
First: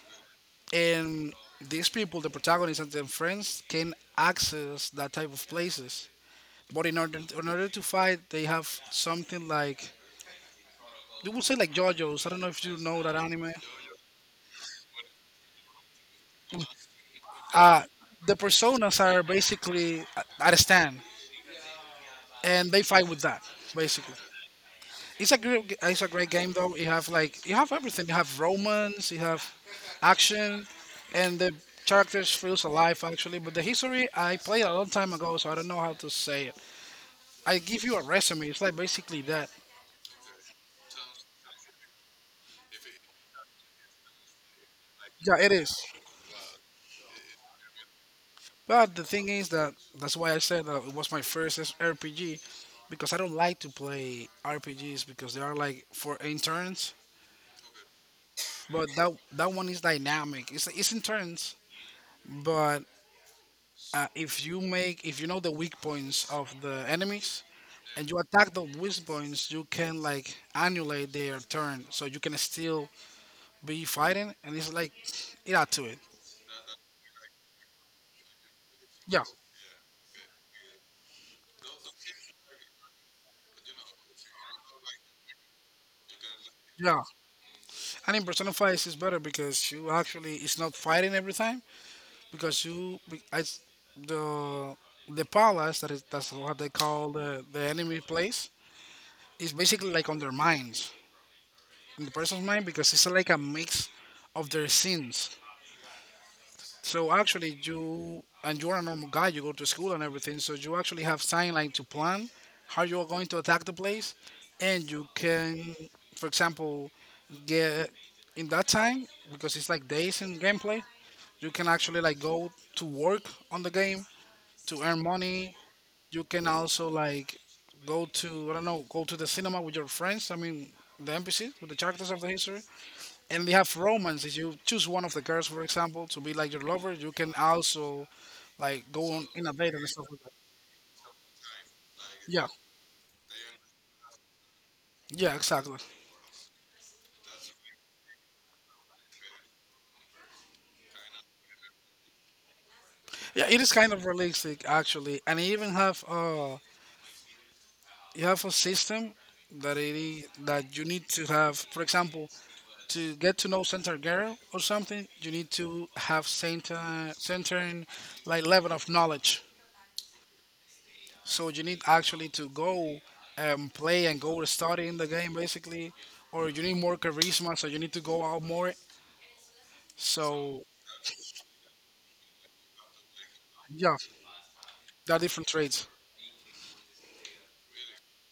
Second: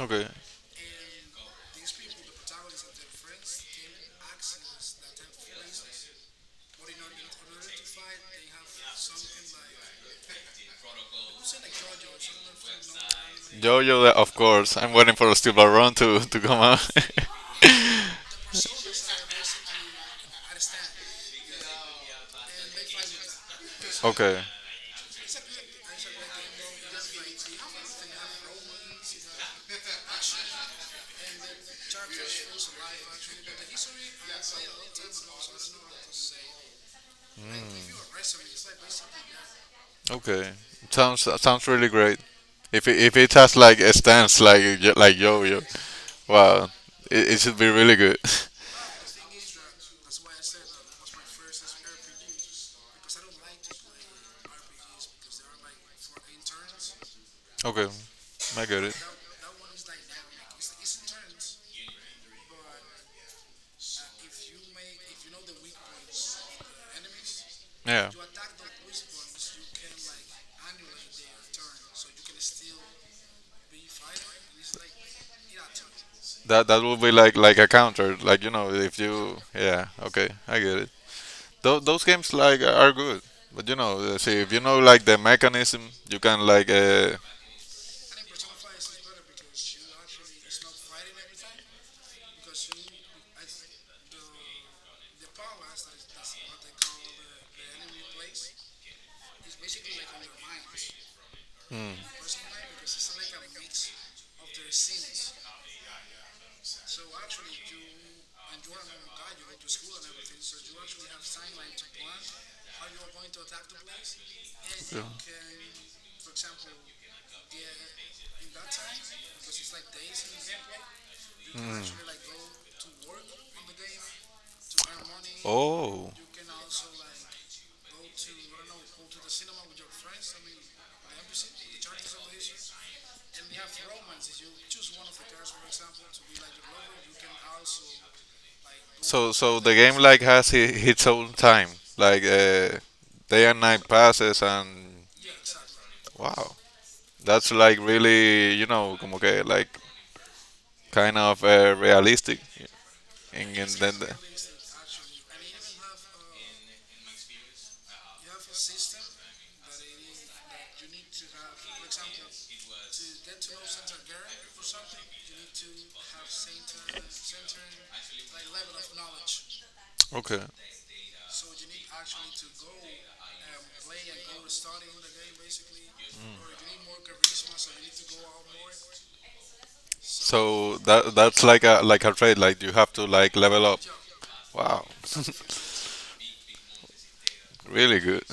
Speaker 2: okay.
Speaker 1: and these people, the protagonists and their friends, can access that type of places. But in order in order to fight, they have something like you would say like JoJo's. I don't know if you know that anime.
Speaker 2: JoJo, of course. I'm waiting for Steel Ball Run to to come out. [laughs]
Speaker 1: Uh the personas are basically at at a stand, and they fight with that basically.
Speaker 2: Okay,
Speaker 1: It's a great, it's a great game though. You have like you have everything. You have romance, you have action, and the characters feels alive actually. But the history I played a long time ago, so I don't know how to say it. I give you a resume. It's like basically that.
Speaker 2: okay. Sounds sounds really great. If it, if it has like a stance like like
Speaker 1: Yeah, it
Speaker 2: JoJo.
Speaker 1: is.
Speaker 2: Wow, it, it should be really good.
Speaker 1: But the thing is that that's why I said that it was my first S- R P G because I don't like to play R P Gs because they are like for in turns.
Speaker 2: [laughs] Okay, I get
Speaker 1: But
Speaker 2: it.
Speaker 1: that that one is dynamic. It's it's in turns, but Uh, if you make, if you know the weak points of the enemies and
Speaker 2: Yeah,
Speaker 1: you attack the weak points, you can like annulate their turn, so you can still be fighting, and it's like it add to it.
Speaker 2: that that will be like like a counter, like you know, if
Speaker 1: Yeah,
Speaker 2: you yeah, okay, I get it. Th- those games like are good, but you know, uh, see if you know like the mechanism, you can like
Speaker 1: yeah.
Speaker 2: uh,
Speaker 1: And in Persona five is better because you actually it's not fighting every time because you be- I s- the the palace that is that's what they call the the enemy place is basically like on their minds in the person's mind because it's like a mix of their sins. So actually, you and you're a normal guy. You go to school and everything. So you actually have time like to plan how you are going to attack the place, and you can, for example, get in that time because it's like days in gameplay. You can actually like go to work on the game to earn money.
Speaker 2: oh.
Speaker 1: You can also like go to I don't know, go to the cinema with your friends. I mean, the N P Cs with the characters of the history. And we have romance. If you choose one of the girls, for example, to be like your lover, you can also like go on
Speaker 2: So
Speaker 1: in a
Speaker 2: so
Speaker 1: date
Speaker 2: the
Speaker 1: and
Speaker 2: game
Speaker 1: stuff like
Speaker 2: like
Speaker 1: that.
Speaker 2: has I- its own time, like
Speaker 1: Yeah,
Speaker 2: uh, day and night passes, and
Speaker 1: yeah, exactly.
Speaker 2: wow, that's like really you know como que like kind of uh, realistic.
Speaker 1: Yeah,
Speaker 2: And,
Speaker 1: it
Speaker 2: and
Speaker 1: is kind
Speaker 2: then
Speaker 1: of
Speaker 2: the-
Speaker 1: realistic actually, and you even have uh you have a system that it is, that you need to have. For example, to get to know Santa girl or something, you need to have certain certain like level of knowledge.
Speaker 2: okay,
Speaker 1: So you need actually to go and play and go to study in the game basically, or you need more charisma, so you need to go out more. So
Speaker 2: so that that's like a like a trade. Like you have to like level up.
Speaker 1: yeah,
Speaker 2: Wow,
Speaker 1: there are different traits.
Speaker 2: really good.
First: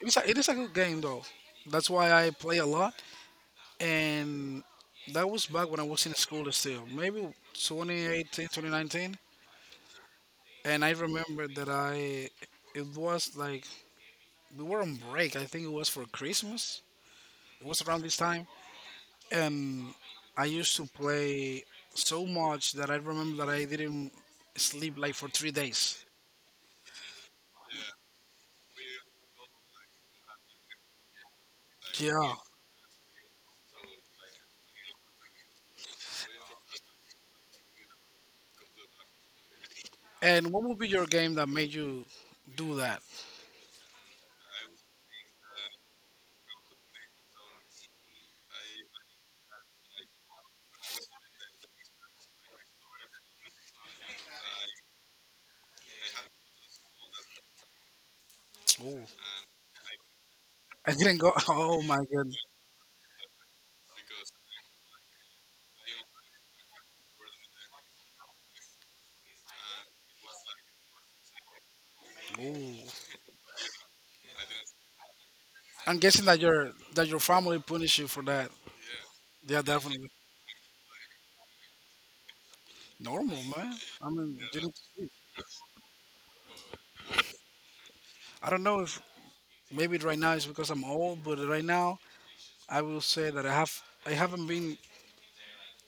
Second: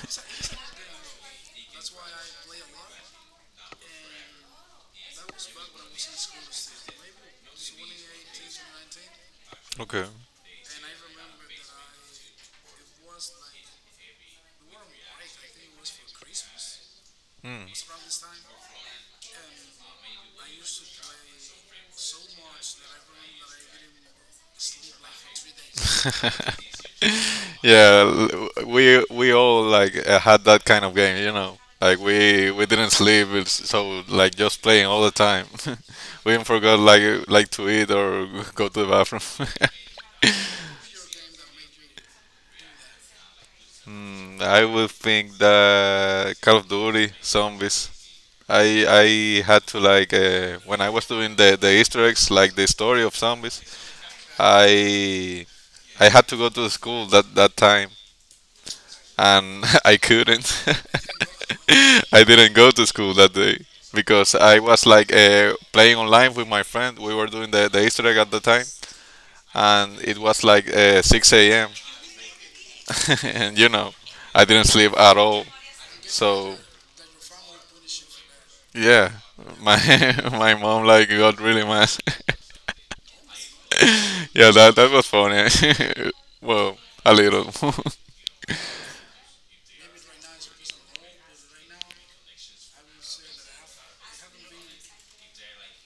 Speaker 1: It's a, it is a good game though. That's why I play a lot, and that was back when I was in school still, maybe twenty eighteen, twenty nineteen.
Speaker 2: [laughs] Okay.
Speaker 1: And I remember that I it was like we were on break. I think it was for Christmas. It was around this time, and I used to play so much that I remember that I didn't sleep like for three days.
Speaker 2: Yeah, l- we we all like uh, had that kind of game, you know. Like
Speaker 1: Yeah.
Speaker 2: we we didn't sleep, it's- so like just playing all the time. [laughs] We even forgot like uh, like to eat or [laughs] go to the bathroom. [laughs]
Speaker 1: And what would be your game that made you do that?
Speaker 2: Hmm, I would think that Call of Duty Zombies. I I had to like uh, when I was doing the the Easter eggs, like the story of zombies. I I had to go to the school that that time,
Speaker 1: Ooh.
Speaker 2: and [laughs] I couldn't.
Speaker 1: [laughs] I didn't go. [laughs] Oh my
Speaker 2: [laughs] I
Speaker 1: god.
Speaker 2: didn't go to school that day because I was like uh, playing online with my friend. We were doing the, the Easter egg at the time, and it was like uh, six a m
Speaker 1: Ooh.
Speaker 2: [laughs] And you know, I didn't sleep at all.
Speaker 1: I'm guessing that
Speaker 2: So
Speaker 1: your that your family punished you for that.
Speaker 2: yeah,
Speaker 1: Yeah,
Speaker 2: my
Speaker 1: definitely.
Speaker 2: [laughs] my mom like got really mad. [laughs]
Speaker 1: Normal, man. I mean,
Speaker 2: Yeah,
Speaker 1: you
Speaker 2: that
Speaker 1: don't-
Speaker 2: that was funny. [laughs] Well, a little. [laughs]
Speaker 1: I don't know if maybe right now it's because I'm old, but right now I will say that I have I haven't been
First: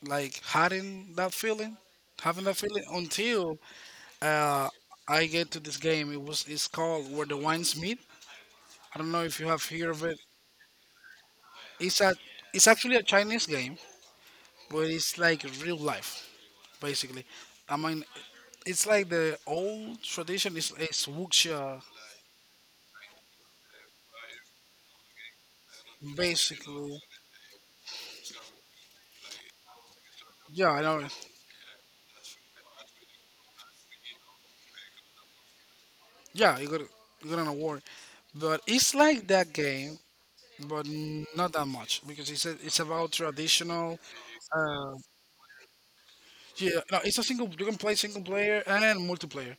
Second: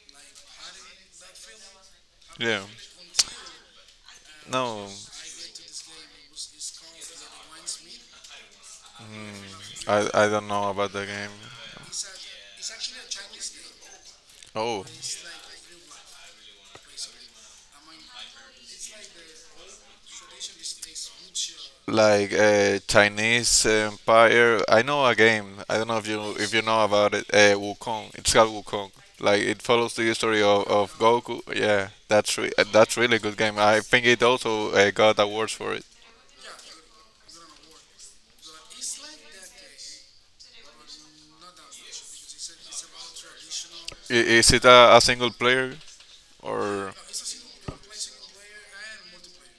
Speaker 1: like hiding that feeling, having that
Speaker 2: Yeah.
Speaker 1: feeling until uh,
Speaker 2: No,
Speaker 1: I get to this game. It was it's called Where the Wines Meet. I don't know if you have heard of
Speaker 2: I
Speaker 1: it.
Speaker 2: I don't know about the game.
Speaker 1: It's a it's actually a Chinese game, but
Speaker 2: Oh,
Speaker 1: it's like real life basically. I mean, it's like the old tradition is is wuxia
Speaker 2: like uh, Chinese Empire. I know a game. I don't know if you if you know
Speaker 1: basically.
Speaker 2: about it. Uh, Wukong. It's called Wukong. Like it follows the history of,
Speaker 1: Yeah, I
Speaker 2: of
Speaker 1: know.
Speaker 2: Goku. Yeah, that's re- uh, that's really good game. I think it also uh, got awards for it.
Speaker 1: Yeah, you got you got an award, but it's like that game, but not that much because it's a, it's about traditional.
Speaker 2: I- is it
Speaker 1: Uh,
Speaker 2: a, a single player
Speaker 1: Yeah,
Speaker 2: or
Speaker 1: no, it's a single. You can play single player and multiplayer,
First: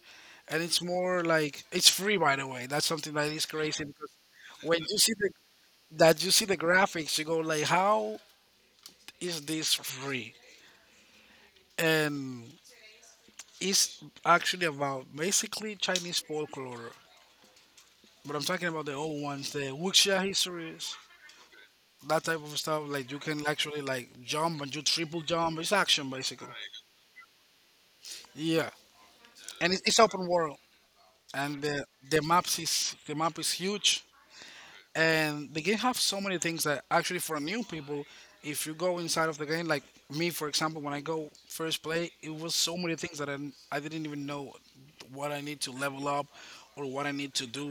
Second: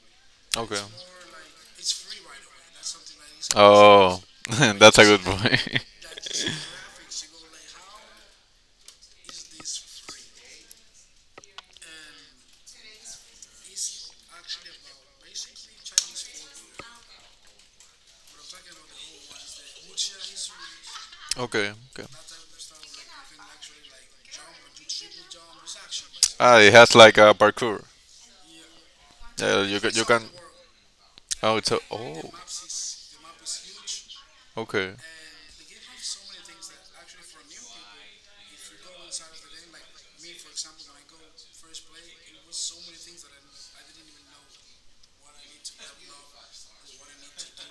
Speaker 1: and
Speaker 2: okay?
Speaker 1: it's more like it's free. By the way, that's something that is crazy because
Speaker 2: Oh, [laughs]
Speaker 1: when you
Speaker 2: that's a
Speaker 1: see
Speaker 2: good
Speaker 1: the
Speaker 2: point.
Speaker 1: that you see the graphics, you go like, how is this free? And it's actually about basically Chinese folklore, but I'm talking about the old ones, the wuxia histories,
Speaker 2: [laughs] Okay, okay.
Speaker 1: that type of stuff. Like you can actually like jump and do triple jump. It's action basically.
Speaker 2: Ah, it has like a parkour.
Speaker 1: Yeah,
Speaker 2: Yeah,
Speaker 1: and
Speaker 2: you
Speaker 1: it,
Speaker 2: ca-
Speaker 1: it's
Speaker 2: you can.
Speaker 1: open world,
Speaker 2: Oh,
Speaker 1: and
Speaker 2: it's a
Speaker 1: the the
Speaker 2: oh.
Speaker 1: maps is the map is huge,
Speaker 2: Okay.
Speaker 1: and the game have so many things that actually for new people, if you go inside of the game, like me for example, when I go first play, it was so many things that I I n- I didn't even know what I need to level up or what I need to do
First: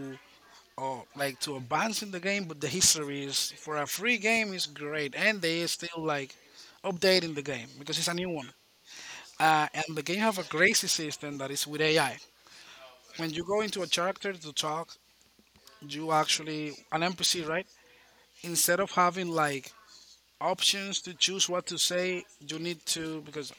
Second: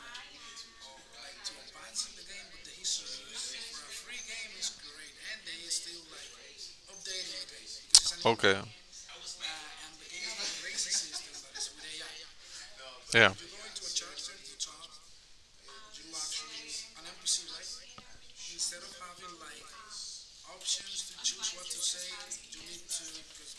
Speaker 1: or like to advance in the game. But the history, is for a free game, is great, and they are still like updating the game because it's a new one.
Speaker 2: Okay.
Speaker 1: Uh, and the game have a crazy system that is with AI. When
Speaker 2: Yeah.
Speaker 1: you go into a character to talk, you actually an NPC, right? Instead of having like options to choose what to say. You need to, because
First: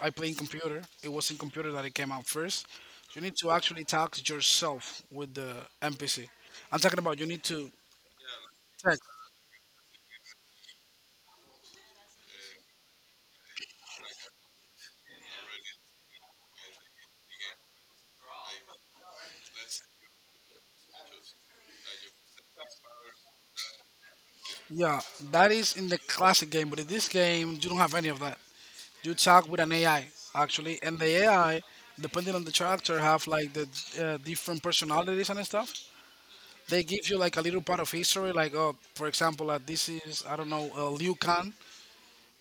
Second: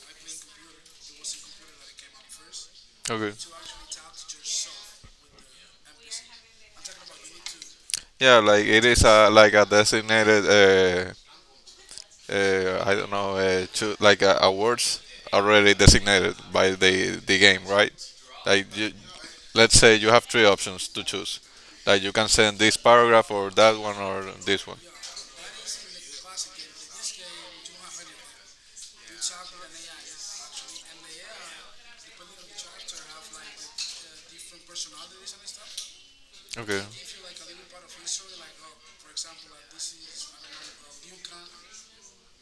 Speaker 1: I play in computer. It was in computer that it came out first. You
Speaker 2: Okay.
Speaker 1: need to actually talk to yourself with the N P C. I'm talking about you need to
Speaker 2: Yeah, like it
Speaker 1: text.
Speaker 2: is a like a designated uh, uh I don't know uh cho- like a awards already designated by the the game, right? Like you, let's say you have three options to choose. Like you can send this paragraph or that one or this one.
Speaker 1: Yeah, that is in the classic game, but in this game you don't have any of that. You talk with an A I actually, and the A I, depending on the character, have like the uh, different personalities and stuff.
Speaker 2: Okay.
Speaker 1: They give you like a little part of history, like, oh, for example, uh, this is, I don't know, uh, Liu Kang,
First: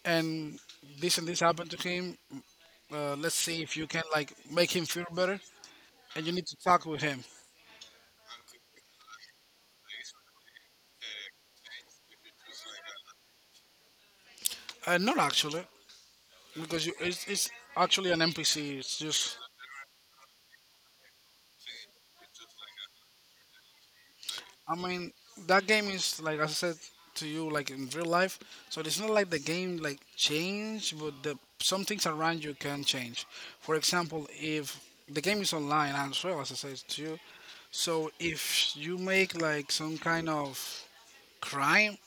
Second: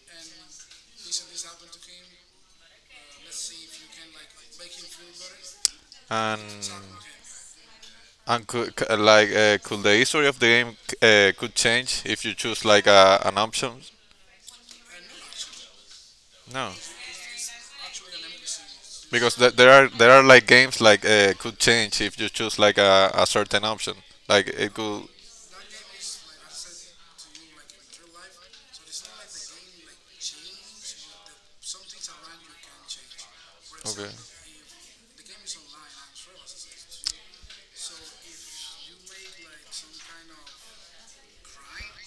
Speaker 1: and this and this happened to him. Uh, let's see if you can like make him feel better, and you need to
Speaker 2: And
Speaker 1: talk with him.
Speaker 2: And could, c- like uh, could the history of the game uh, could change if you choose like a, an option?
Speaker 1: Uh, not actually,
Speaker 2: No,
Speaker 1: because you, it's, it's actually an N P C. It's
Speaker 2: because
Speaker 1: just,
Speaker 2: th- there are there are like games like uh, could change if you choose like a, a certain option. Like
Speaker 1: I
Speaker 2: it could.
Speaker 1: mean, that game is, like as I said to you, like in real life. So it's not like the game like change, but the some things around you can change. For
Speaker 2: Okay.
Speaker 1: example, if the game is online as well, as I said to you. So if you make like some kind of crime,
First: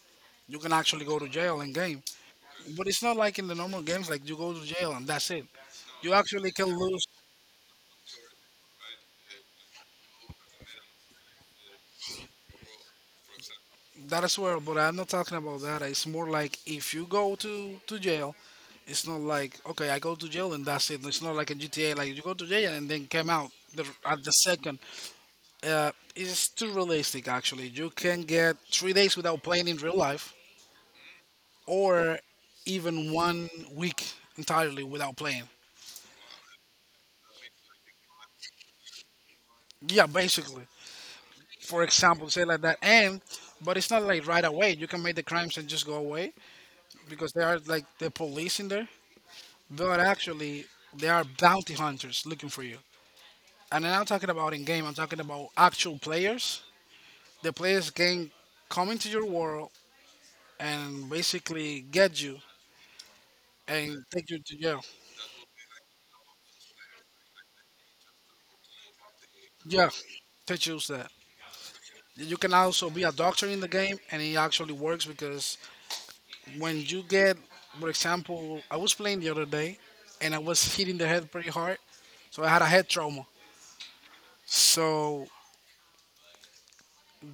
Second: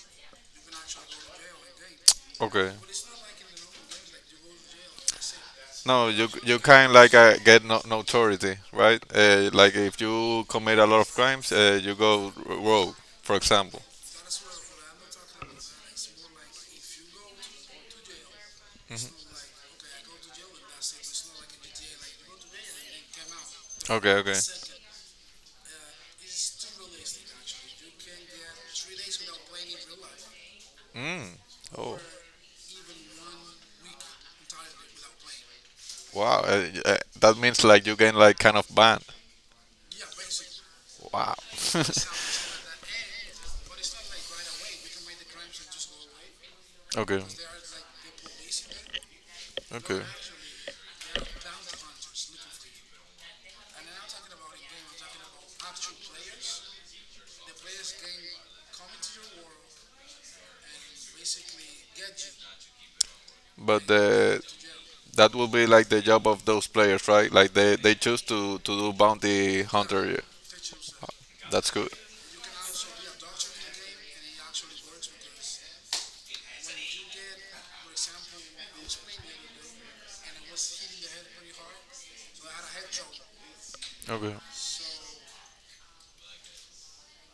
Speaker 1: you can actually go to jail in game.
Speaker 2: Okay.
Speaker 1: But it's not like in the normal games, like you go to jail and that's it.
Speaker 2: No,
Speaker 1: You
Speaker 2: you
Speaker 1: actually
Speaker 2: you
Speaker 1: can
Speaker 2: can
Speaker 1: lose.
Speaker 2: like uh, get no, notoriety, right? Uh, like if you commit a lot of crimes, uh, you go rogue, for example.
Speaker 1: That as well, but I'm not talking about that. It's more like if you go to, to jail, it's not like, okay, I go to jail and that's it. It's not like in G T A, like you go to jail and then come out the,
Speaker 2: Okay,
Speaker 1: at the
Speaker 2: okay.
Speaker 1: second. Uh, it's too realistic, actually. You can get three days without playing in real life,
Speaker 2: Mm, oh,
Speaker 1: or even one week entirely without playing.
Speaker 2: wow. Uh, y- uh, that means like you gain like kind of ban.
Speaker 1: Yeah, basically,
Speaker 2: Wow.
Speaker 1: for example, say like that. And but it's not like right away. You can make the crimes and just go away,
Speaker 2: [laughs] Okay,
Speaker 1: because there are like the police in there. But
Speaker 2: okay.
Speaker 1: actually, they are bounty hunters looking for you. And I'm not talking about in game. I'm talking about actual players. The players can come into your world and basically get you
Speaker 2: But
Speaker 1: and take you
Speaker 2: the
Speaker 1: to jail.
Speaker 2: that will be like the job of those players, right? Like they they choose to to do bounty
Speaker 1: Yeah,
Speaker 2: hunter. Yeah.
Speaker 1: to choose that.
Speaker 2: That's good.
Speaker 1: You can also be a doctor in the game, and it actually works because when you get, for example, I was playing the other day and I was hitting the head pretty hard, so I had a head trauma.
Speaker 2: Okay.
Speaker 1: So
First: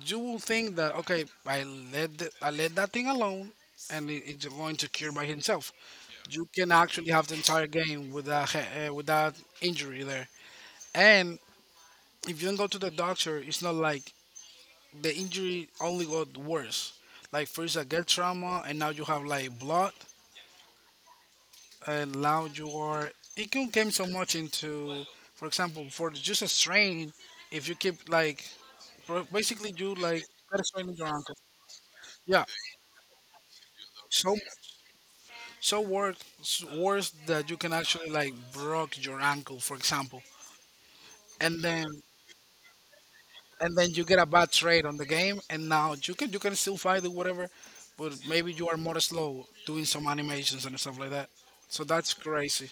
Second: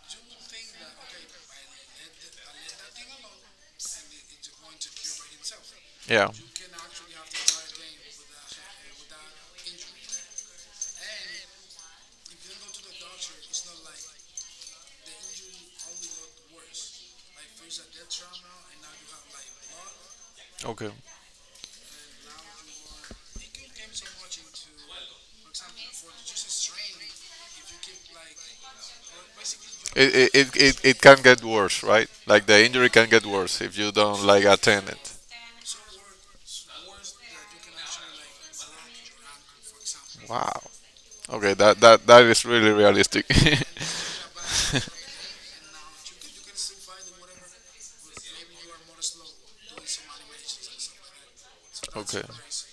Speaker 1: you will think that, okay, I let the, I let that thing alone and it, it's going to cure by himself.
Speaker 2: Yeah.
Speaker 1: You can actually have the entire game without he- uh, without injury there. And if you don't go to the doctor, it's not like the injury only got worse. Like first I get trauma and now you have like blood,
Speaker 2: Okay.
Speaker 1: uh, loud you are. It can come so much into, for example, for just a strain. If you keep like, bro- basically you like
Speaker 2: It, it,
Speaker 1: got a
Speaker 2: it,
Speaker 1: strain in
Speaker 2: it,
Speaker 1: your
Speaker 2: can
Speaker 1: ankle.
Speaker 2: get worse, right?
Speaker 1: Yeah,
Speaker 2: Like the injury can get worse if you don't
Speaker 1: so
Speaker 2: like attend it.
Speaker 1: so worse so worse that you can actually like broke your ankle, for example,
Speaker 2: Wow. Okay,
Speaker 1: and
Speaker 2: that
Speaker 1: then
Speaker 2: that, that is really realistic. [laughs]
Speaker 1: and then you get a bad trade on the game, and now you can you can still fight it whatever, but maybe you are more slow doing some animations and stuff like that. So that's
Speaker 2: Okay.
Speaker 1: crazy.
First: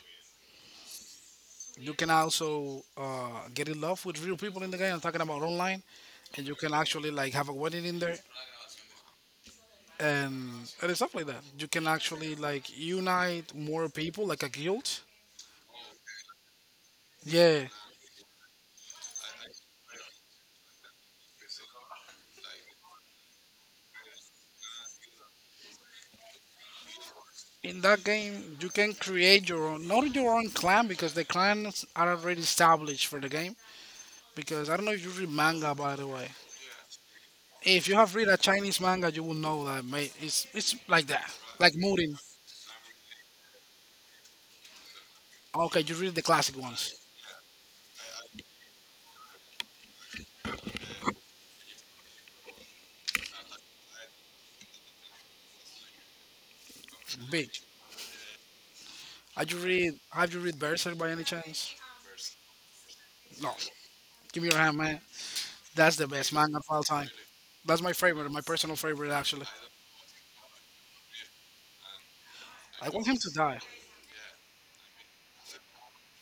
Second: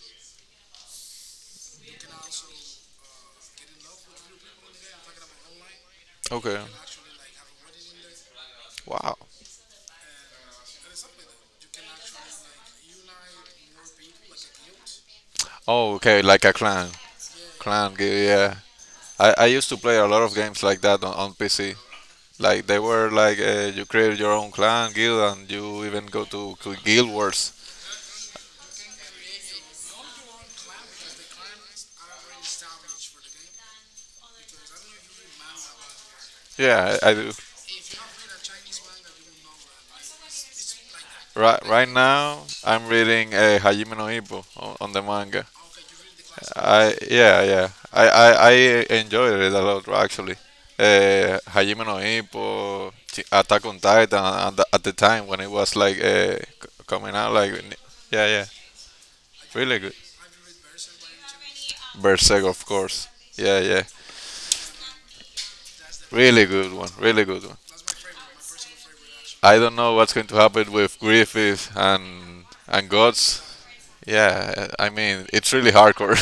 Speaker 1: You can also uh, get in love with real people in the game. I'm talking about online, and you
Speaker 2: Okay.
Speaker 1: can actually like have a wedding in there
Speaker 2: Wow.
Speaker 1: and and stuff like that. You can actually like unite more people, like a guild.
Speaker 2: Oh, okay, like a clan.
Speaker 1: Yeah,
Speaker 2: Clan, g- yeah. I, I used to play a lot of games like that on, on P C. Like they were like uh, you create your own clan guild and you even go to, to guild wars.
Speaker 1: in that game you can create your own, not your own clan because the clans are already established for the game. Because I don't know if you read manga, by the way.
Speaker 2: Yeah, I, I do.
Speaker 1: If you have read a Chinese manga, you will know that, mate, it's it's like that,
Speaker 2: Right,
Speaker 1: like
Speaker 2: right
Speaker 1: Murin.
Speaker 2: now, I'm reading uh, Hajime no Ippo on, on the manga.
Speaker 1: Okay, you read the classic ones,
Speaker 2: I yeah yeah I, I, I enjoyed it a lot actually. Uh, Hajime no Ippo, Chi- Attack on Titan at the, at the time when it was like uh, c- coming out
Speaker 1: big.
Speaker 2: like yeah yeah
Speaker 1: Have you
Speaker 2: really
Speaker 1: read
Speaker 2: good.
Speaker 1: Have you read Berserk by any chance?
Speaker 2: Berserk of course
Speaker 1: No.
Speaker 2: yeah yeah
Speaker 1: Give me your hand, man. That's the best
Speaker 2: really
Speaker 1: manga of
Speaker 2: good
Speaker 1: all
Speaker 2: one
Speaker 1: time.
Speaker 2: really good one.
Speaker 1: That's my favorite, my personal favorite actually.
Speaker 2: I don't know what's going to happen with Griffith and and
Speaker 1: I want him to
Speaker 2: Gods.
Speaker 1: die.
Speaker 2: Yeah, I mean it's really hardcore.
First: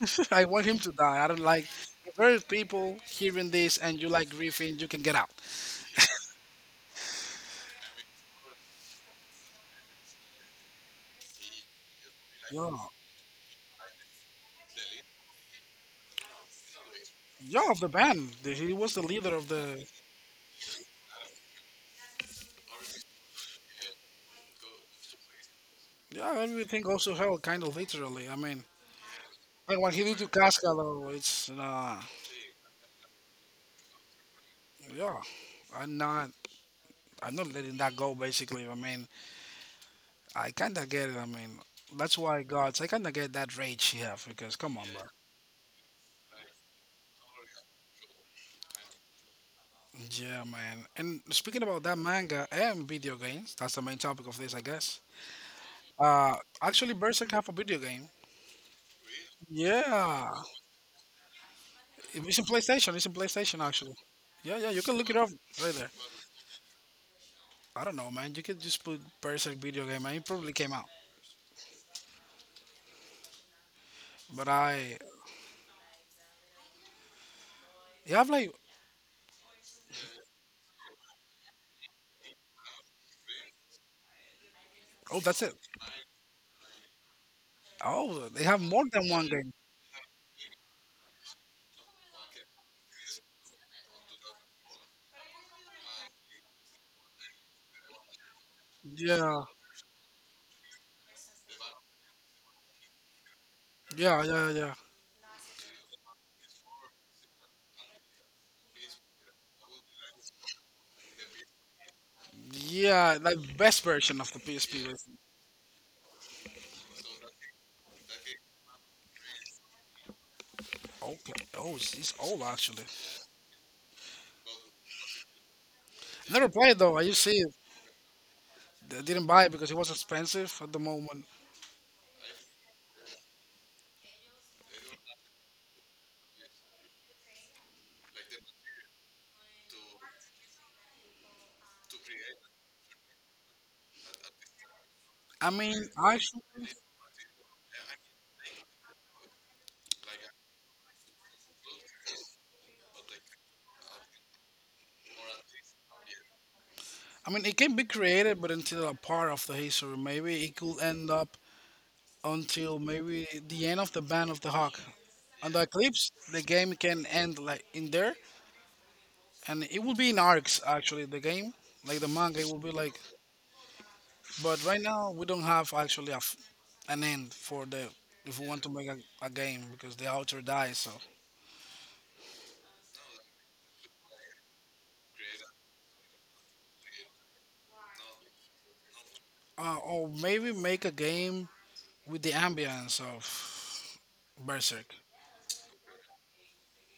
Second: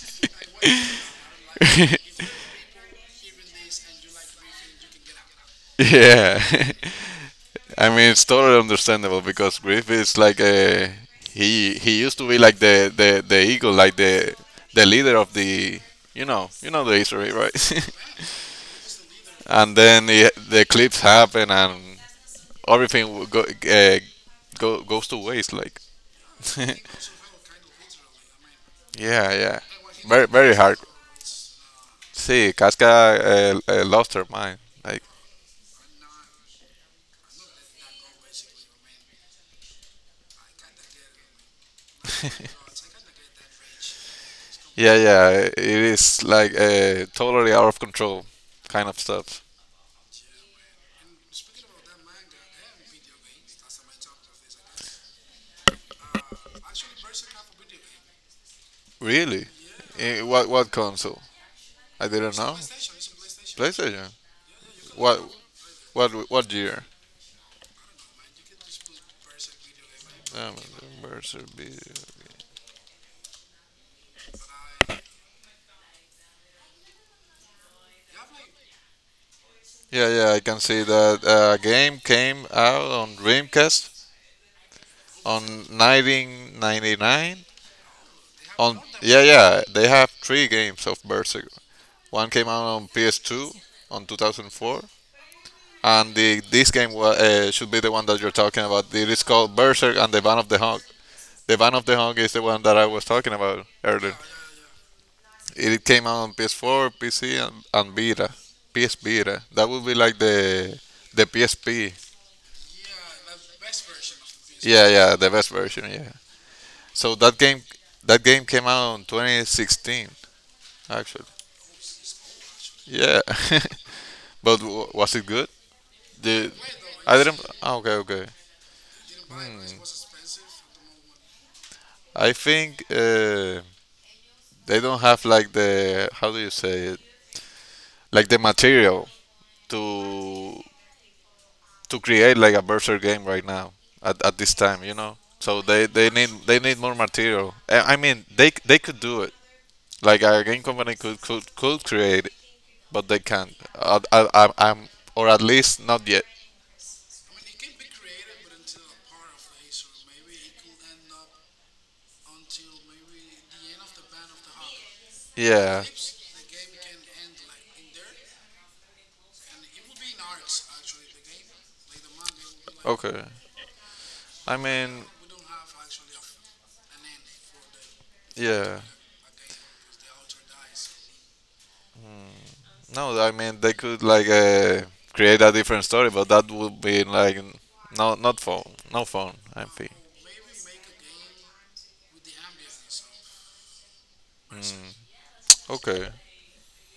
Speaker 1: [laughs] I want him to die. I don't like, if
Speaker 2: [laughs]
Speaker 1: there is people hearing this and you like Griffin, you can get out.
Speaker 2: Yeah, [laughs] I mean it's totally understandable because Griff is like a he he used to be like
Speaker 1: Yo,
Speaker 2: the the, the eagle, like the the leader of the you know you know the history, right?
Speaker 1: yo of the
Speaker 2: [laughs]
Speaker 1: band. The- He was the leader of
Speaker 2: And
Speaker 1: the
Speaker 2: then the, the eclipse happened and everything w- go, uh, go goes to waste. Like
Speaker 1: Yeah,
Speaker 2: [laughs]
Speaker 1: everything goes to hell, kinda literally. I mean,
Speaker 2: yeah, yeah,
Speaker 1: and what he did
Speaker 2: very
Speaker 1: to
Speaker 2: very
Speaker 1: Casca
Speaker 2: hard.
Speaker 1: though, it's uh,
Speaker 2: See, Casca uh, uh, lost her mind. Like
Speaker 1: yeah. I'm not I'm not letting that go basically. I mean, I kind of get it. I mean, that's why gods. I kind of get that rage you have because come on,
Speaker 2: yeah,
Speaker 1: bro.
Speaker 2: yeah, it is like uh, totally out of control kind of stuff.
Speaker 1: Yeah, man. And speaking about that manga and video games, that's the main topic of this, I guess. Uh, actually, Berserk have a video game.
Speaker 2: Really? Eh,
Speaker 1: Yeah,
Speaker 2: what what console? I didn't
Speaker 1: it's in
Speaker 2: know.
Speaker 1: PlayStation. It's in PlayStation actually.
Speaker 2: PlayStation.
Speaker 1: Yeah, yeah. You can look it
Speaker 2: What
Speaker 1: up right there.
Speaker 2: what what year?
Speaker 1: I don't know, man. You could just put Berserk video game, and it probably
Speaker 2: Um,
Speaker 1: came out.
Speaker 2: Mercer B-
Speaker 1: But I, you have like,
Speaker 2: Yeah, yeah, I can see that uh, game came out on Dreamcast
Speaker 1: oh, that's
Speaker 2: on
Speaker 1: it.
Speaker 2: nineteen ninety-nine.
Speaker 1: Oh, they have
Speaker 2: On
Speaker 1: more than
Speaker 2: yeah,
Speaker 1: one game.
Speaker 2: yeah, they have three games of Berserk. One came out on P S two on two thousand four, and the this game wa- uh, should be the one that you're talking about. It is
Speaker 1: Yeah,
Speaker 2: called Berserk and the Van of the Hawk. The Van of the Hung is the one that I was talking about earlier.
Speaker 1: yeah, yeah, yeah.
Speaker 2: It came out on P S four, P C, and, and Vita. P S Vita. That would be like the the P S P.
Speaker 1: Yeah, the best version of the P S P
Speaker 2: Yeah,
Speaker 1: was
Speaker 2: yeah, the best version. Yeah. So that game that game came out in twenty sixteen, actually.
Speaker 1: okay. Oh, it's, it's old actually.
Speaker 2: Yeah. [laughs] But w- was it good?
Speaker 1: Never
Speaker 2: The
Speaker 1: played though. I
Speaker 2: I
Speaker 1: just see
Speaker 2: didn't.
Speaker 1: it.
Speaker 2: Ah, okay, okay.
Speaker 1: I didn't buy it because it was expensive at the moment.
Speaker 2: I think uh, they don't have like the how do you say it? Like the material to to create like a Berserk game right now at, at this time, you know.
Speaker 1: I
Speaker 2: So they,
Speaker 1: mean,
Speaker 2: they need
Speaker 1: actually,
Speaker 2: they need more material. I I mean, they they could do it. Like a game company could could, could create it, but they can't. I, I, I'm, I'm or at least not yet.
Speaker 1: I mean, it can be created, but until a part of the history, maybe it could end up until maybe the end of the Band of the Hawk. On the
Speaker 2: Yeah.
Speaker 1: Eclipse, the game can end like in there, and it will be in arcs actually. The game, like the manga, it will be like,
Speaker 2: Okay. I
Speaker 1: but right
Speaker 2: mean,
Speaker 1: now, we don't have actually a f an end for the, if we want to
Speaker 2: yeah.
Speaker 1: make a, a game, because the author dies. So,
Speaker 2: No, I mean they could like uh, create a different story, but that would be like no not fun, no fun. I
Speaker 1: uh,
Speaker 2: think.
Speaker 1: or maybe make a game with the ambience of Berserk.
Speaker 2: Mm, okay.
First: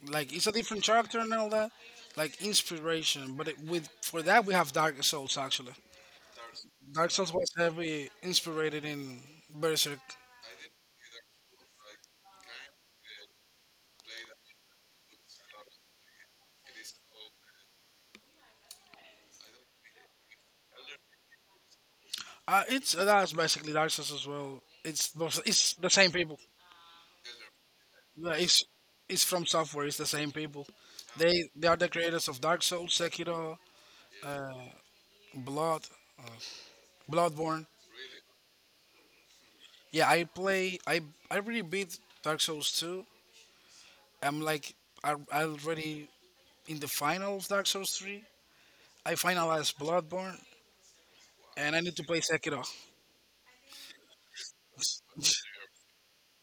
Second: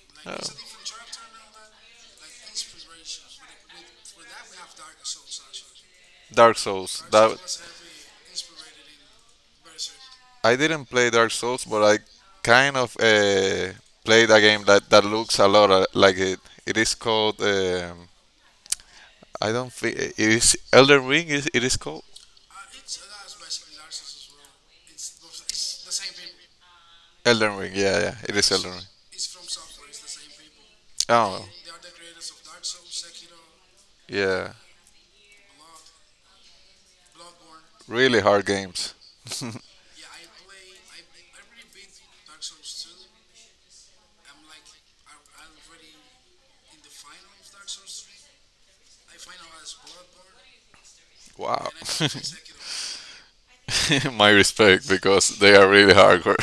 Speaker 1: Like it's
Speaker 2: It's
Speaker 1: a
Speaker 2: a
Speaker 1: different character
Speaker 2: Oh.
Speaker 1: and all that, like inspiration. But it, with for that we have Dark Souls actually.
Speaker 2: Dark Souls.
Speaker 1: Dark Souls
Speaker 2: Dark
Speaker 1: was
Speaker 2: Souls That
Speaker 1: heavily inspired in Berserk.
Speaker 2: I didn't play Dark Souls, but I kind of uh, played a game that, that looks a lot uh, like it. It is called um, I don't think it is Elden Ring. Is it is called
Speaker 1: Uh, it's uh, that's basically Dark Souls as well. It's both- it's the same people.
Speaker 2: Elden Ring? Yeah, yeah,
Speaker 1: Yeah,
Speaker 2: it is
Speaker 1: it's
Speaker 2: Elden Ring.
Speaker 1: it's from software. It's the same people. They
Speaker 2: Oh,
Speaker 1: they
Speaker 2: They
Speaker 1: are the
Speaker 2: they
Speaker 1: creators of Dark Souls, Sekiro,
Speaker 2: yeah,
Speaker 1: Blood, Bloodborne.
Speaker 2: really hard games. [laughs]
Speaker 1: Yeah, I play. I I really beat Dark Souls two. I'm like, I I already in the final of Dark Souls three. I finalized Bloodborne,
Speaker 2: Wow.
Speaker 1: and I need to play
Speaker 2: [laughs]
Speaker 1: Sekiro.
Speaker 2: My respect because they are really hardcore.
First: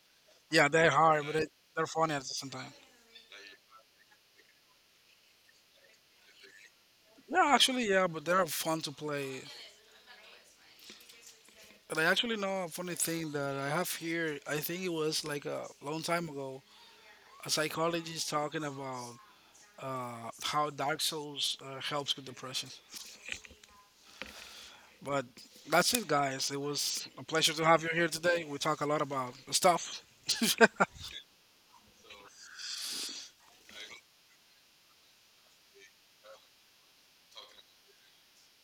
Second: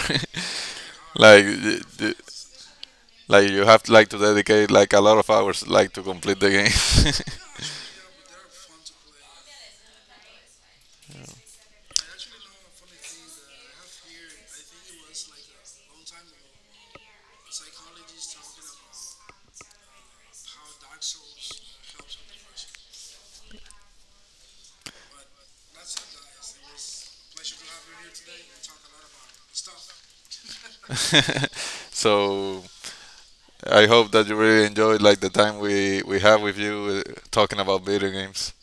Speaker 1: Yeah, they're
Speaker 2: [laughs]
Speaker 1: hard, but
Speaker 2: Like
Speaker 1: it,
Speaker 2: y-
Speaker 1: they're funny
Speaker 2: y-
Speaker 1: at the same time.
Speaker 2: like you have to like to dedicate like a lot of hours like to complete the game.
Speaker 1: No,
Speaker 2: [laughs]
Speaker 1: actually, yeah, but they're fun to play. And I actually know a funny thing that I have here. I think it was like a long time ago. A psychologist talking about uh, how Dark Souls uh, helps with depression. But that's it, guys. It was a pleasure to have you here today. We talk a lot about stuff.
Speaker 2: So I hope that you really enjoyed like the time we we have with you uh, talking about video games.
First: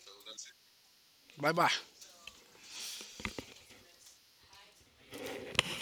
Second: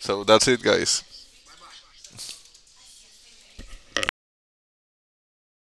Speaker 2: So that's it guys.
Speaker 1: [laughs] bye bye.